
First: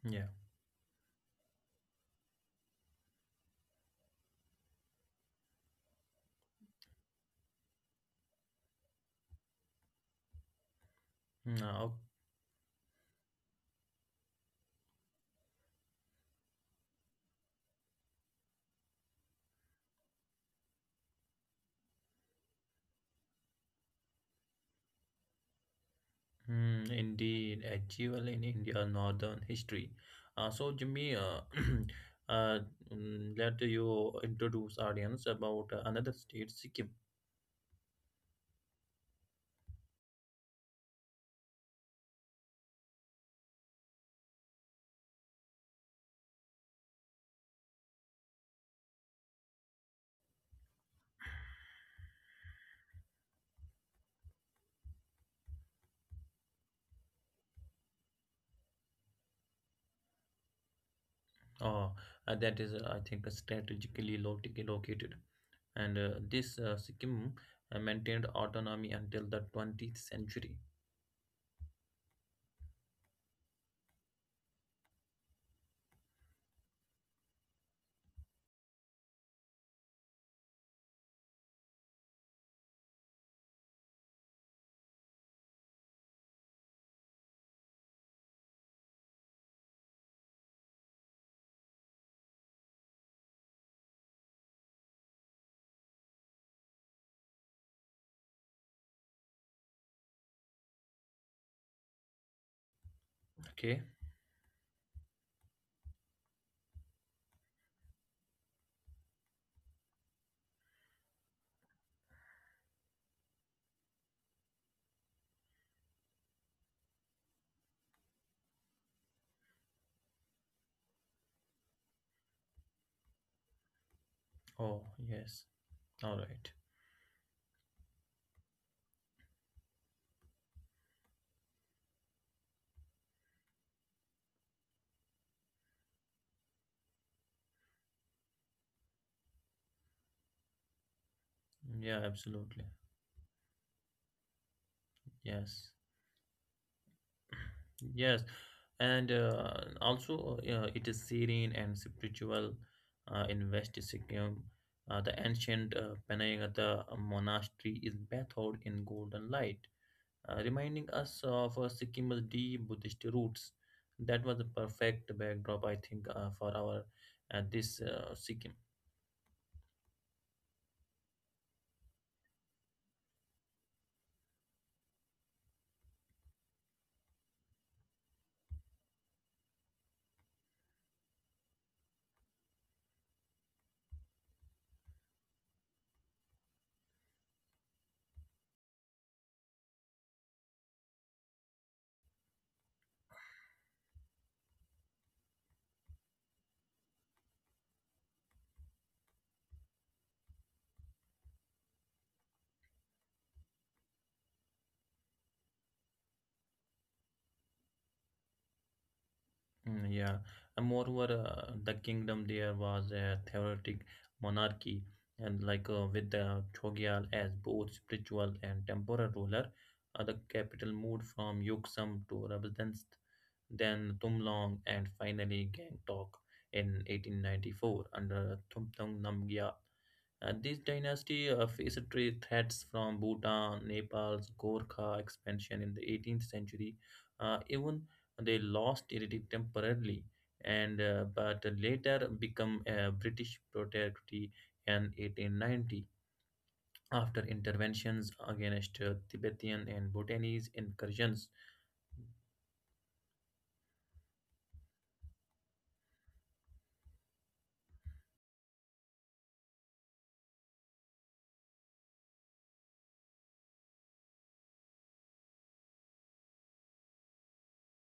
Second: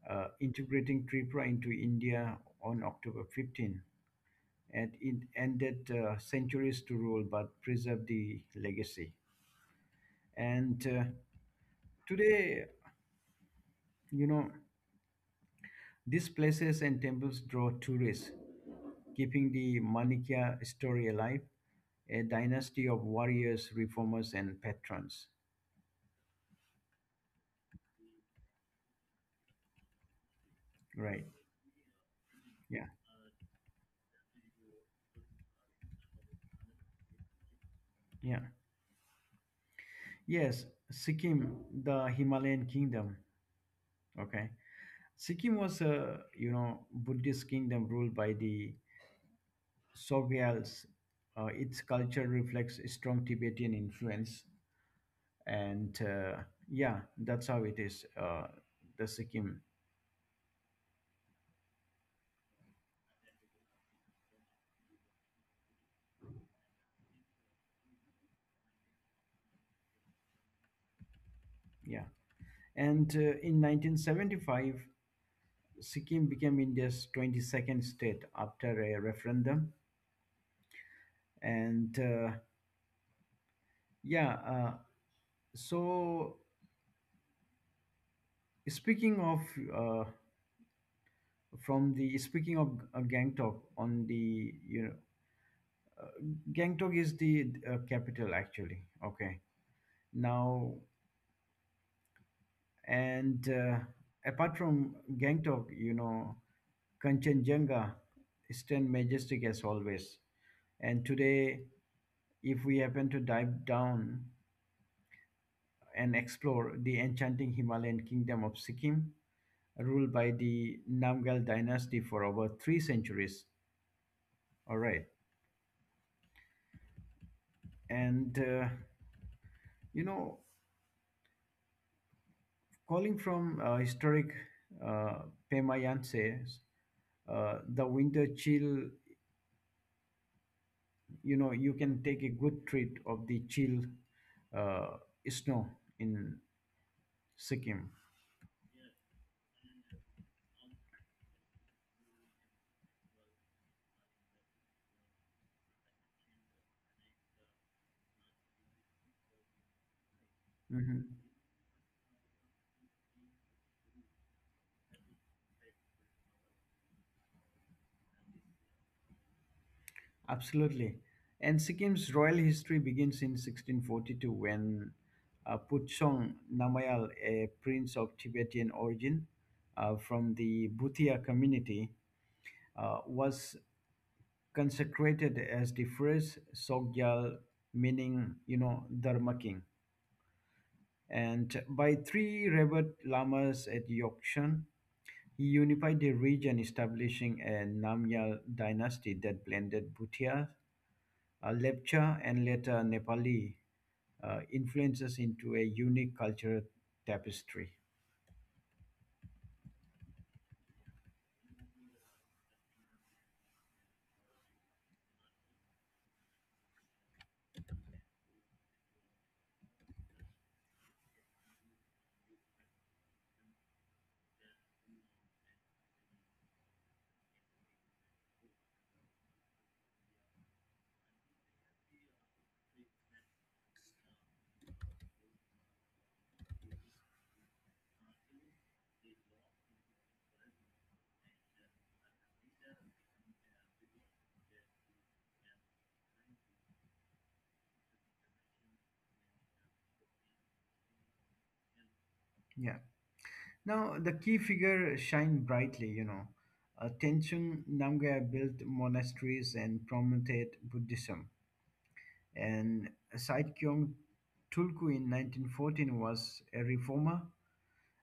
S2: yeah.
S1: Uh, integrating Tripura into India on October 15. And it ended centuries to rule but preserved the legacy. And
S2: Now,
S1: today, you know, these places and temples draw tourists, keeping the Manikya story alive, a dynasty of warriors, reformers, and patrons.
S2: mm, indeed, achievable in India's northern history. So, Jimmy,
S1: Right.
S2: uh,
S1: Yeah.
S2: let you introduce audience about another state, Sikkim.
S1: Yeah. Yes. Sikkim, the Himalayan kingdom. Okay. Sikkim was a you know Buddhist kingdom ruled by the Sogyals. Its culture reflects a strong Tibetan influence, and yeah, that's how it is. The Sikkim,
S2: Uh, that is, I think, strategically located. And this Sikkim maintained autonomy until the 20th century.
S1: yeah. And in 1975, Sikkim became India's 22nd state after a referendum, and yeah. So speaking of uh, speaking of Gangtok on the you know Gangtok is the capital, actually. Okay. Now, and
S2: Okay.
S1: apart from Gangtok, you know, Kanchenjunga stand majestic as always. And today, if we happen to dive down and explore the enchanting Himalayan kingdom of Sikkim, ruled by the Namgal dynasty for over three centuries. All
S2: Oh,
S1: right.
S2: yes. All right.
S1: And, you know, calling from historic uh, Pemayanse, the winter chill, you know, you can
S2: Yeah,
S1: take a good
S2: absolutely.
S1: treat of the chill uh, snow
S2: Yes.
S1: in Sikkim.
S2: Yes. And yeah, it is serene and spiritual in West Sikkim. The ancient Panayagata monastery is bathed in golden light,
S1: Hmm
S2: reminding us of Sikkim's deep Buddhist roots. That was the perfect backdrop, I think, for our this Sikkim.
S1: Absolutely. And Sikkim's royal history begins in 1642 when Puchong Namayal, a prince of Tibetan origin from the Bhutia community, was consecrated as the first Sogyal, meaning, you know, Dharma king. And by three revered lamas at Yokshan, he unified the region, establishing a Namyal dynasty that blended Bhutia, Lepcha, and later Nepali influences into a unique cultural tapestry.
S2: Yeah, and moreover, the kingdom there was a theocratic monarchy, and with the Chogyal as both spiritual and temporal ruler, the capital moved from Yoksam to Rabastens, then Tumlong, and finally Gangtok in 1894 under Thumthong Namgyal. This dynasty faced trade threats from Bhutan, Nepal's Gorkha expansion in the 18th century. Even they lost it temporarily, and but later become a British protectorate in 1890 after interventions against Tibetan and Bhutanese incursions.
S1: Yeah. Now, the key figure shined brightly, you know. Tenzin Namgyal built monasteries and promoted Buddhism, and Said Kyong Tulku in 1914 was a reformer,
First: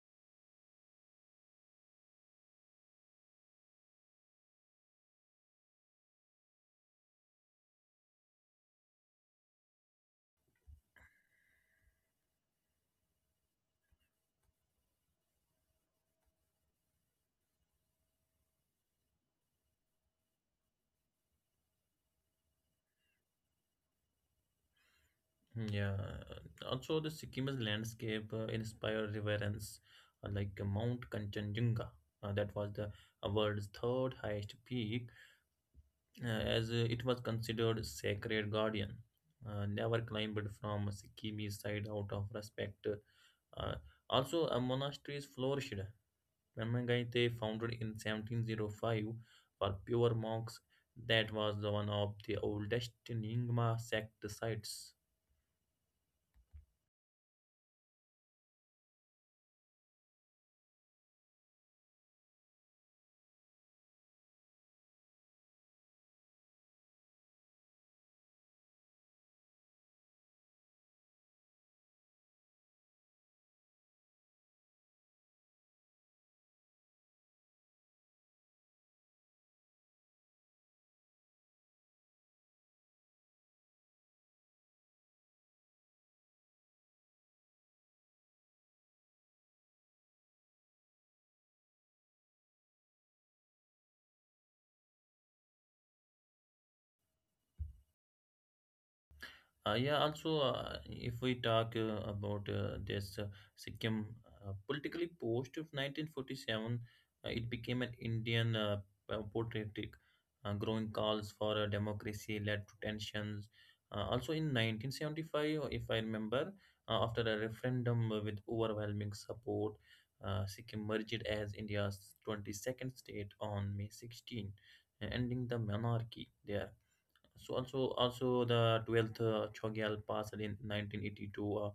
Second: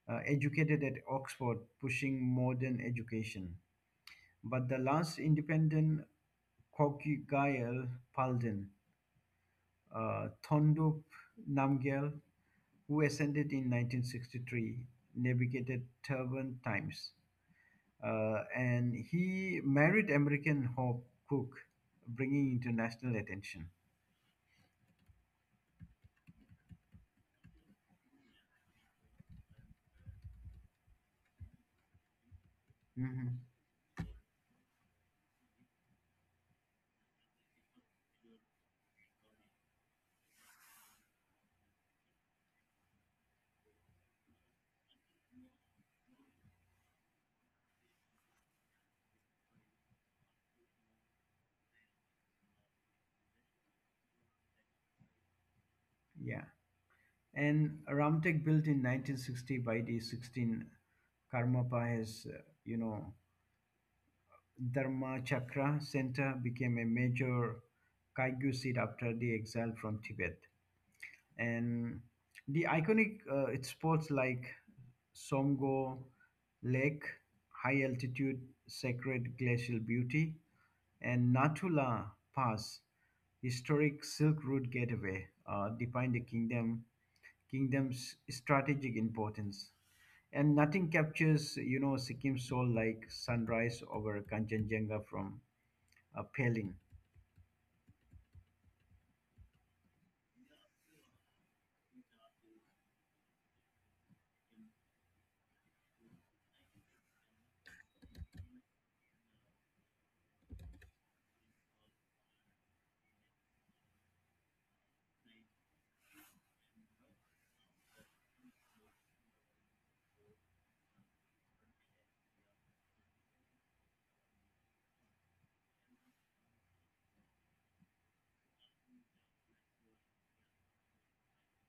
S1: educated at Oxford, pushing modern education. But the last independent Kokugayal Palden, Thondup Namgyal, who ascended in 1963, navigated turbulent times. And he married American Hope Cook, bringing international attention.
S2: Yeah, also the Sikkim's landscape inspired reverence, Mount Kanchenjunga, that was the
S1: Mhm.
S2: world's third highest peak, as it was considered sacred guardian. Never climbed from Sikkim's side out of respect. Uh, Monasteries flourished. Mangite founded in 1705 for pure monks. That was the one of the oldest Nyingma sect sites.
S1: Yeah. And Ramtek built in 1960 by the 16 Karmapa's, you know, Dharma Chakra Center became a major Kagyu seat after the exile from Tibet. And the iconic its spots like Somgo Lake, high altitude sacred glacial beauty, and Natula Pass, historic Silk Road gateway, define the kingdom's strategic importance. And nothing captures, you know, Sikkim's soul like sunrise over Kanchenjunga from Pelin.
S2: Yeah, also, if we talk about this Sikkim politically post of 1947, it became an Indian portraitic. Growing calls for democracy led to tensions. Also, in 1975, if I remember, after a referendum with overwhelming support, Sikkim merged as India's 22nd state on May 16, ending the monarchy there. So also the 12th Chogyal passed in 1982, uh,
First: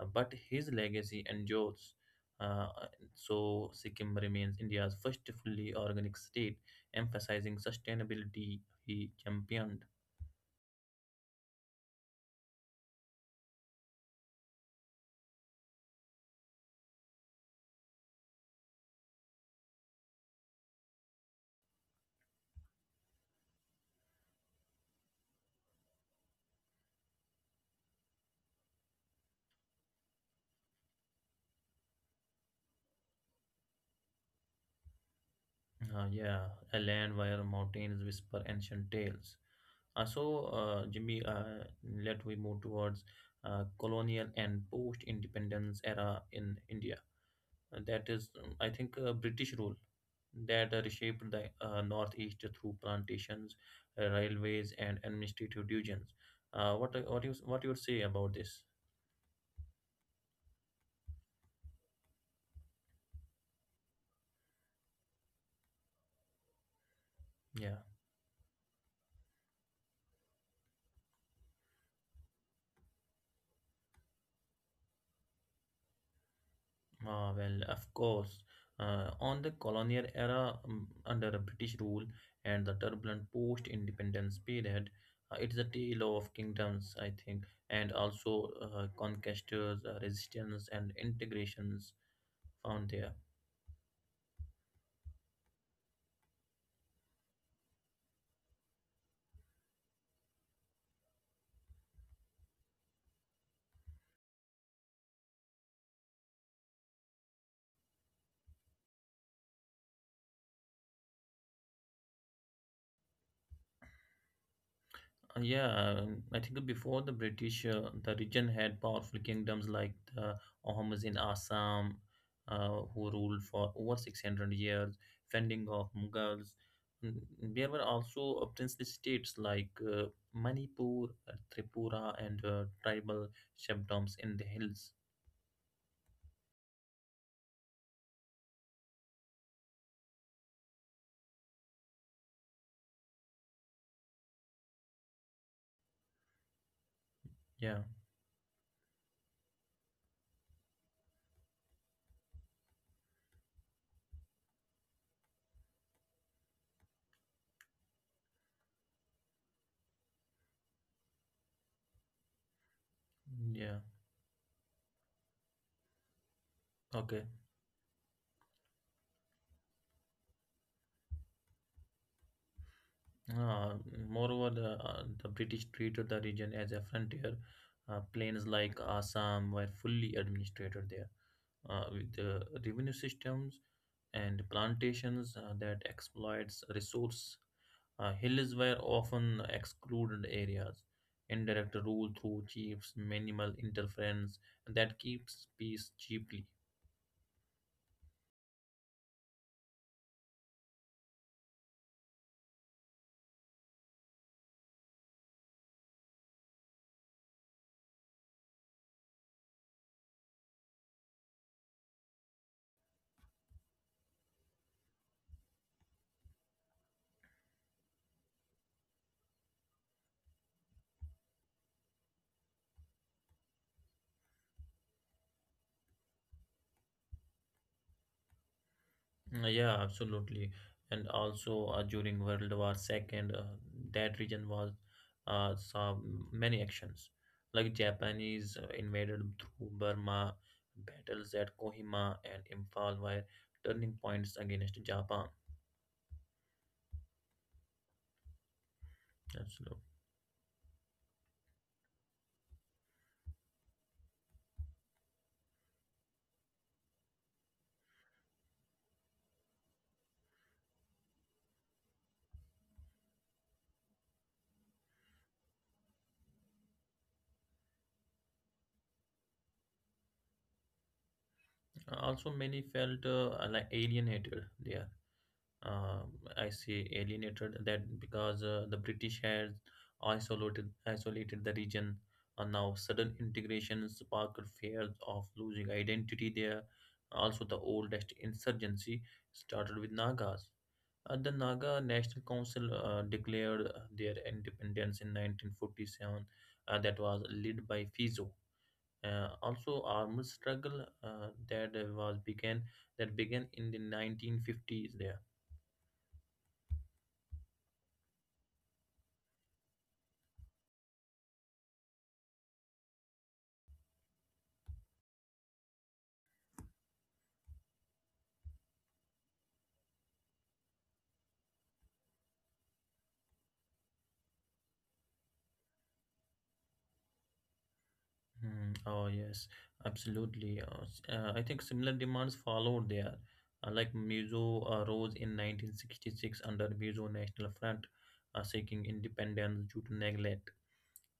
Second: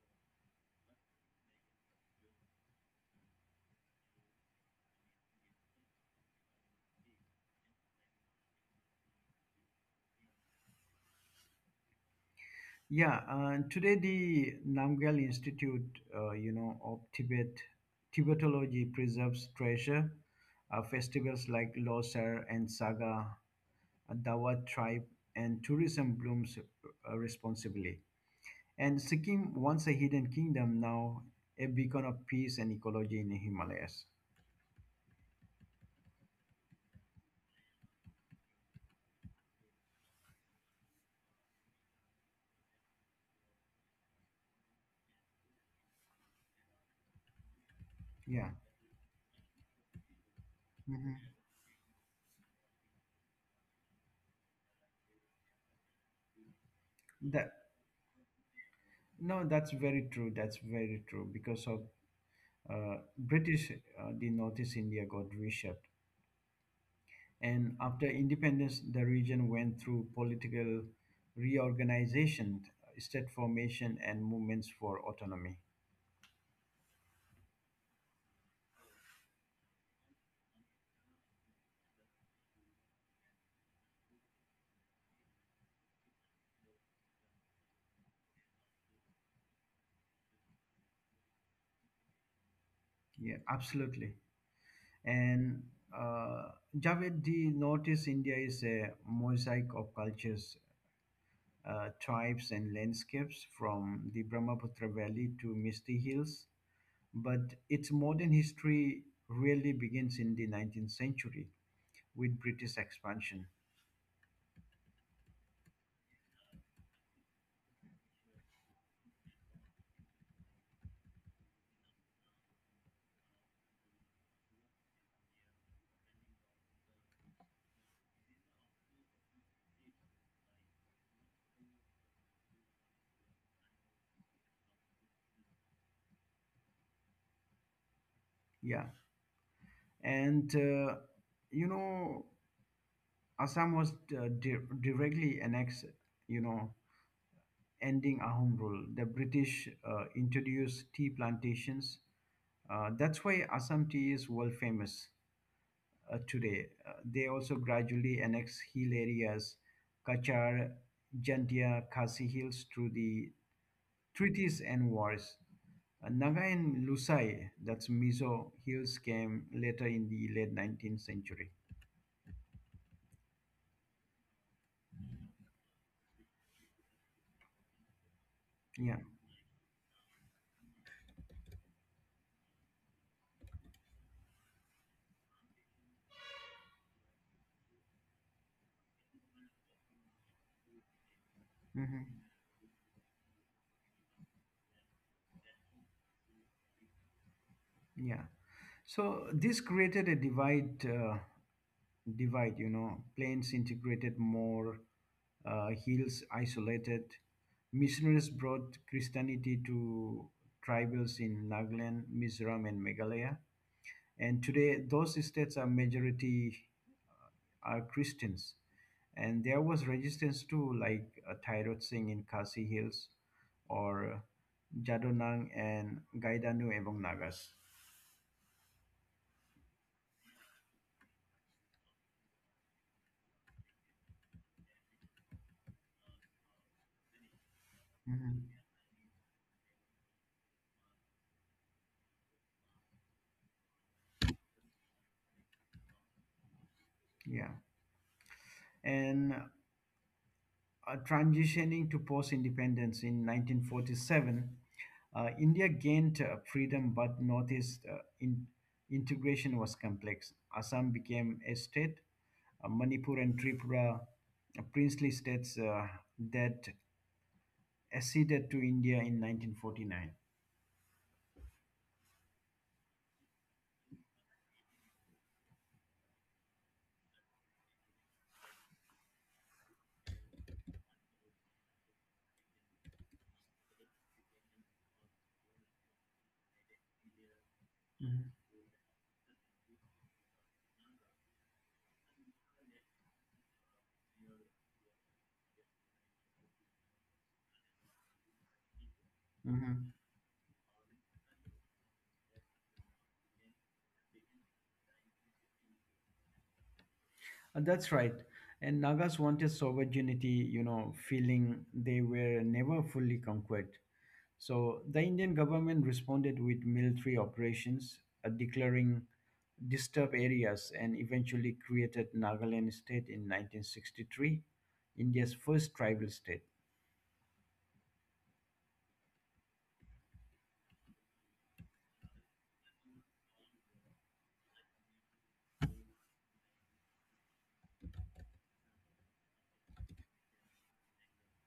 S2: uh, but his legacy endures. Uh, so Sikkim remains India's first fully organic state, emphasizing sustainability. He championed,
S1: Yeah, today the Namgyal Institute, of Tibetology preserves treasure. Festivals like Losar and Saga, Dawat tribe, and tourism blooms responsibly. And Sikkim, once a hidden kingdom, now a beacon of peace and ecology in the Himalayas.
S2: yeah, a land where mountains whisper ancient tales. So, Jimmy, let we move towards colonial and post-independence era in India. And that is,
S1: Yeah.
S2: I think, British rule that reshaped
S1: hmm
S2: the northeast through plantations, railways, and administrative divisions. What you what
S1: that
S2: you would say about this?
S1: No, that's very true. That's very true because of British, the Northeast India got reshaped,
S2: Yeah.
S1: and after independence, the region went through political reorganization, state formation, and movements for autonomy.
S2: Ah, well, of course. On the colonial era under a British rule and the turbulent post-independence period, it's a tale of kingdoms, I think, and also conquestors, resistance, and integrations found there.
S1: Yeah, absolutely. And uh, Javed, the Northeast India is a mosaic of cultures, tribes, and landscapes from the Brahmaputra Valley to Misty Hills. But its modern history really begins in the 19th century with British expansion.
S2: Yeah, I think before the British, the region had powerful kingdoms like the Ohamas in Assam, who ruled for over 600 years, fending off Mughals. Mm, there were also princely states like Manipur, Tripura, and tribal chiefdoms in the hills.
S1: Yeah. And, you know, Assam was directly annexed, you know,
S2: Yeah,
S1: ending Ahom rule. The British introduced tea plantations. That's why Assam tea is world famous today. They also gradually annex hill areas, Kachar, Jantia, Khasi hills through the
S2: yeah,
S1: treaties and wars. Naga and
S2: okay.
S1: Lusai, that's Mizo hills, came later in the late 19th century.
S2: Uh, moreover, the British treated the region as a frontier. Plains like
S1: Yeah.
S2: Assam were fully administrated there, with the revenue systems and plantations that exploits resource. Hills were often excluded areas. Indirect
S1: hmm
S2: rule through chiefs, minimal interference that keeps peace cheaply.
S1: Yeah. So this created a divide, you know, plains integrated more, hills isolated. Missionaries brought Christianity to tribals in Nagaland, Mizoram, and Meghalaya. And today, those states are majority are Christians. And there was resistance too, like Tyrod Singh in Khasi Hills or Jadonang and Gaidanu among Nagas.
S2: Yeah, absolutely. And also during World War Second, that region was saw many actions, like
S1: Mhm.
S2: Japanese invaded through Burma, battles at Kohima and Imphal were turning points against Japan.
S1: Yeah. And
S2: Absolutely.
S1: transitioning to post independence in 1947, India gained freedom, but Northeast integration was complex. Assam became a state, Manipur and Tripura, princely states that acceded to India in 1949.
S2: Also, many felt like alienated there, uh, I say alienated that because the British had isolated the region. And now sudden integration sparked fears of losing identity there. Also, the oldest
S1: Mhm.
S2: insurgency started with Nagas. The Naga National Council declared their independence in 1947, that was led by Fizo. Also,
S1: Mhm.
S2: armed struggle that began in the 1950s there.
S1: And that's right. And Nagas wanted sovereignty, you know, feeling they were never fully conquered. So the Indian government responded with military operations, declaring disturbed areas, and eventually created Nagaland state in 1963, India's first tribal state.
S2: Hmm. Oh yes, absolutely. I think similar demands followed there, like Mizo rose in 1966 under Mizo National Front, seeking independence due to neglect.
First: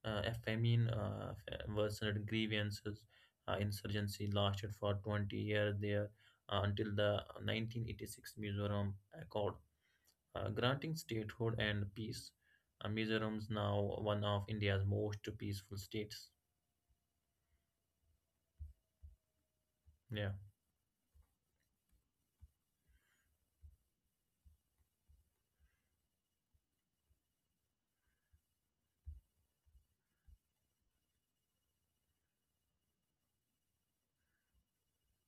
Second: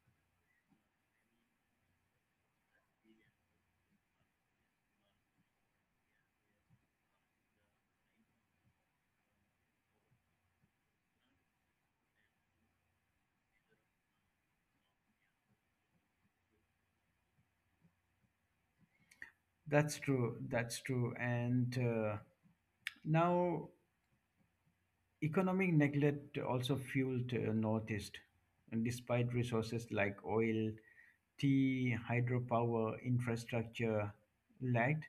S2: A famine worsened grievances. Insurgency lasted for 20 years there until the 1986 Mizoram Accord, granting statehood and peace. Mizoram is now one of India's most peaceful states.
S1: That's
S2: Yeah.
S1: true. That's true. And now economic neglect also fueled Northeast, and despite resources like oil, tea, hydropower, infrastructure lagged.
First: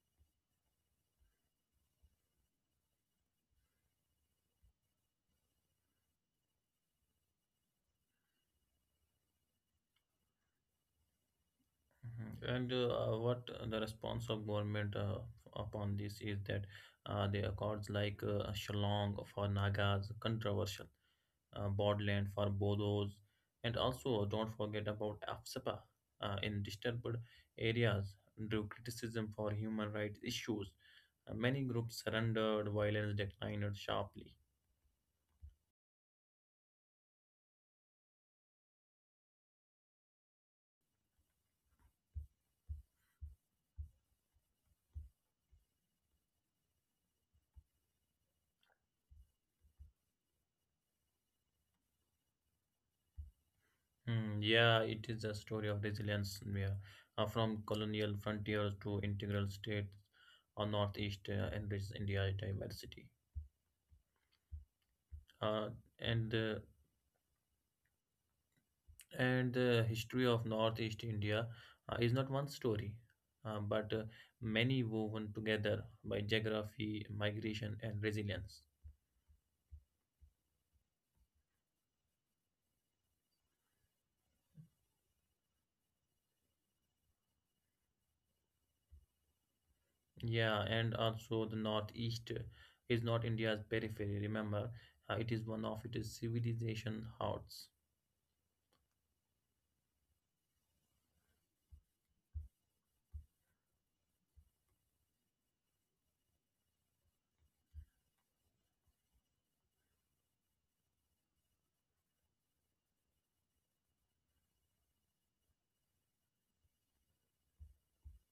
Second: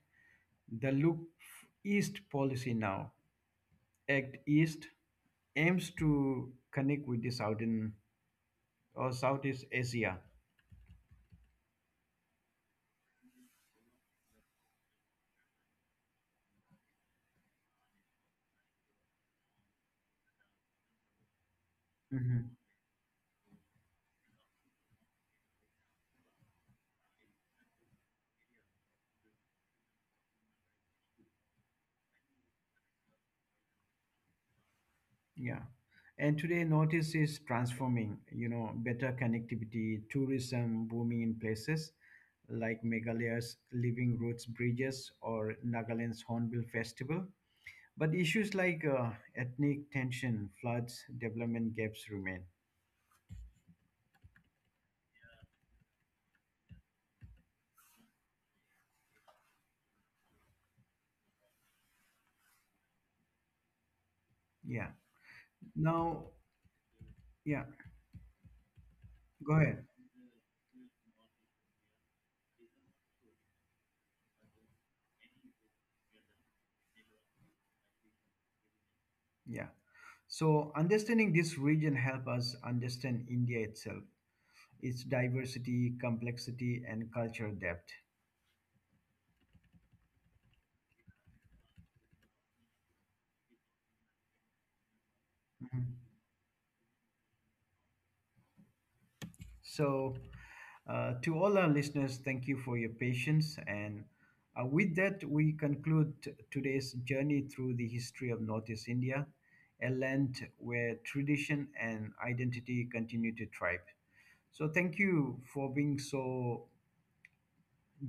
S1: The Loop East policy now, Act East, aims to connect with the southern or Southeast Asia.
S2: Mhm. And what the response of government upon this is that the accords like Shillong for Nagas, controversial, Bodland for Bodos, and also don't forget about AFSPA in disturbed areas drew criticism for human rights issues. Many groups surrendered, violence declined sharply.
S1: Yeah. And today, Northeast is transforming, you know, better connectivity, tourism booming in places like Meghalayas, Living Roots Bridges, or Nagaland's Hornbill Festival. But issues like ethnic tension, floods, development gaps remain.
S2: Hmm. Yeah, it is a story of resilience, yeah, from colonial frontiers to integral states or northeast and rich India's diversity.
S1: Yeah.
S2: Uh, and
S1: Now,
S2: uh,
S1: yeah,
S2: and
S1: go
S2: the
S1: ahead.
S2: history of northeast India is not one story, but many woven together by geography, migration, and resilience.
S1: Yeah. So, understanding this region help us understand India itself, its diversity, complexity, and cultural depth.
S2: Yeah, and also the northeast is not India's periphery. Remember, it is one of
S1: Mhm.
S2: its civilization hearts.
S1: So, to all our listeners, thank you for your patience. And with that, we conclude today's journey through the history of Northeast India, a land where tradition and identity continue to thrive. So, thank you for being so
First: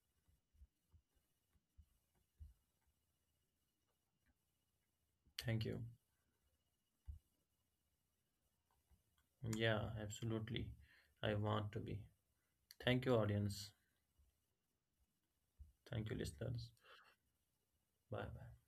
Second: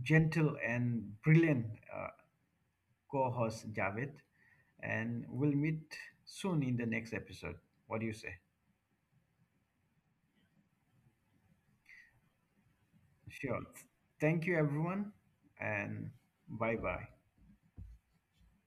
S1: gentle and brilliant, uh, co host Javed. And we'll
S2: Thank you.
S1: meet soon in the next episode. What do you say?
S2: Yeah, absolutely. I want to be. Thank you,
S1: Sure.
S2: audience.
S1: Thank you, everyone,
S2: Thank
S1: and
S2: you, listeners.
S1: bye bye.
S2: Bye bye.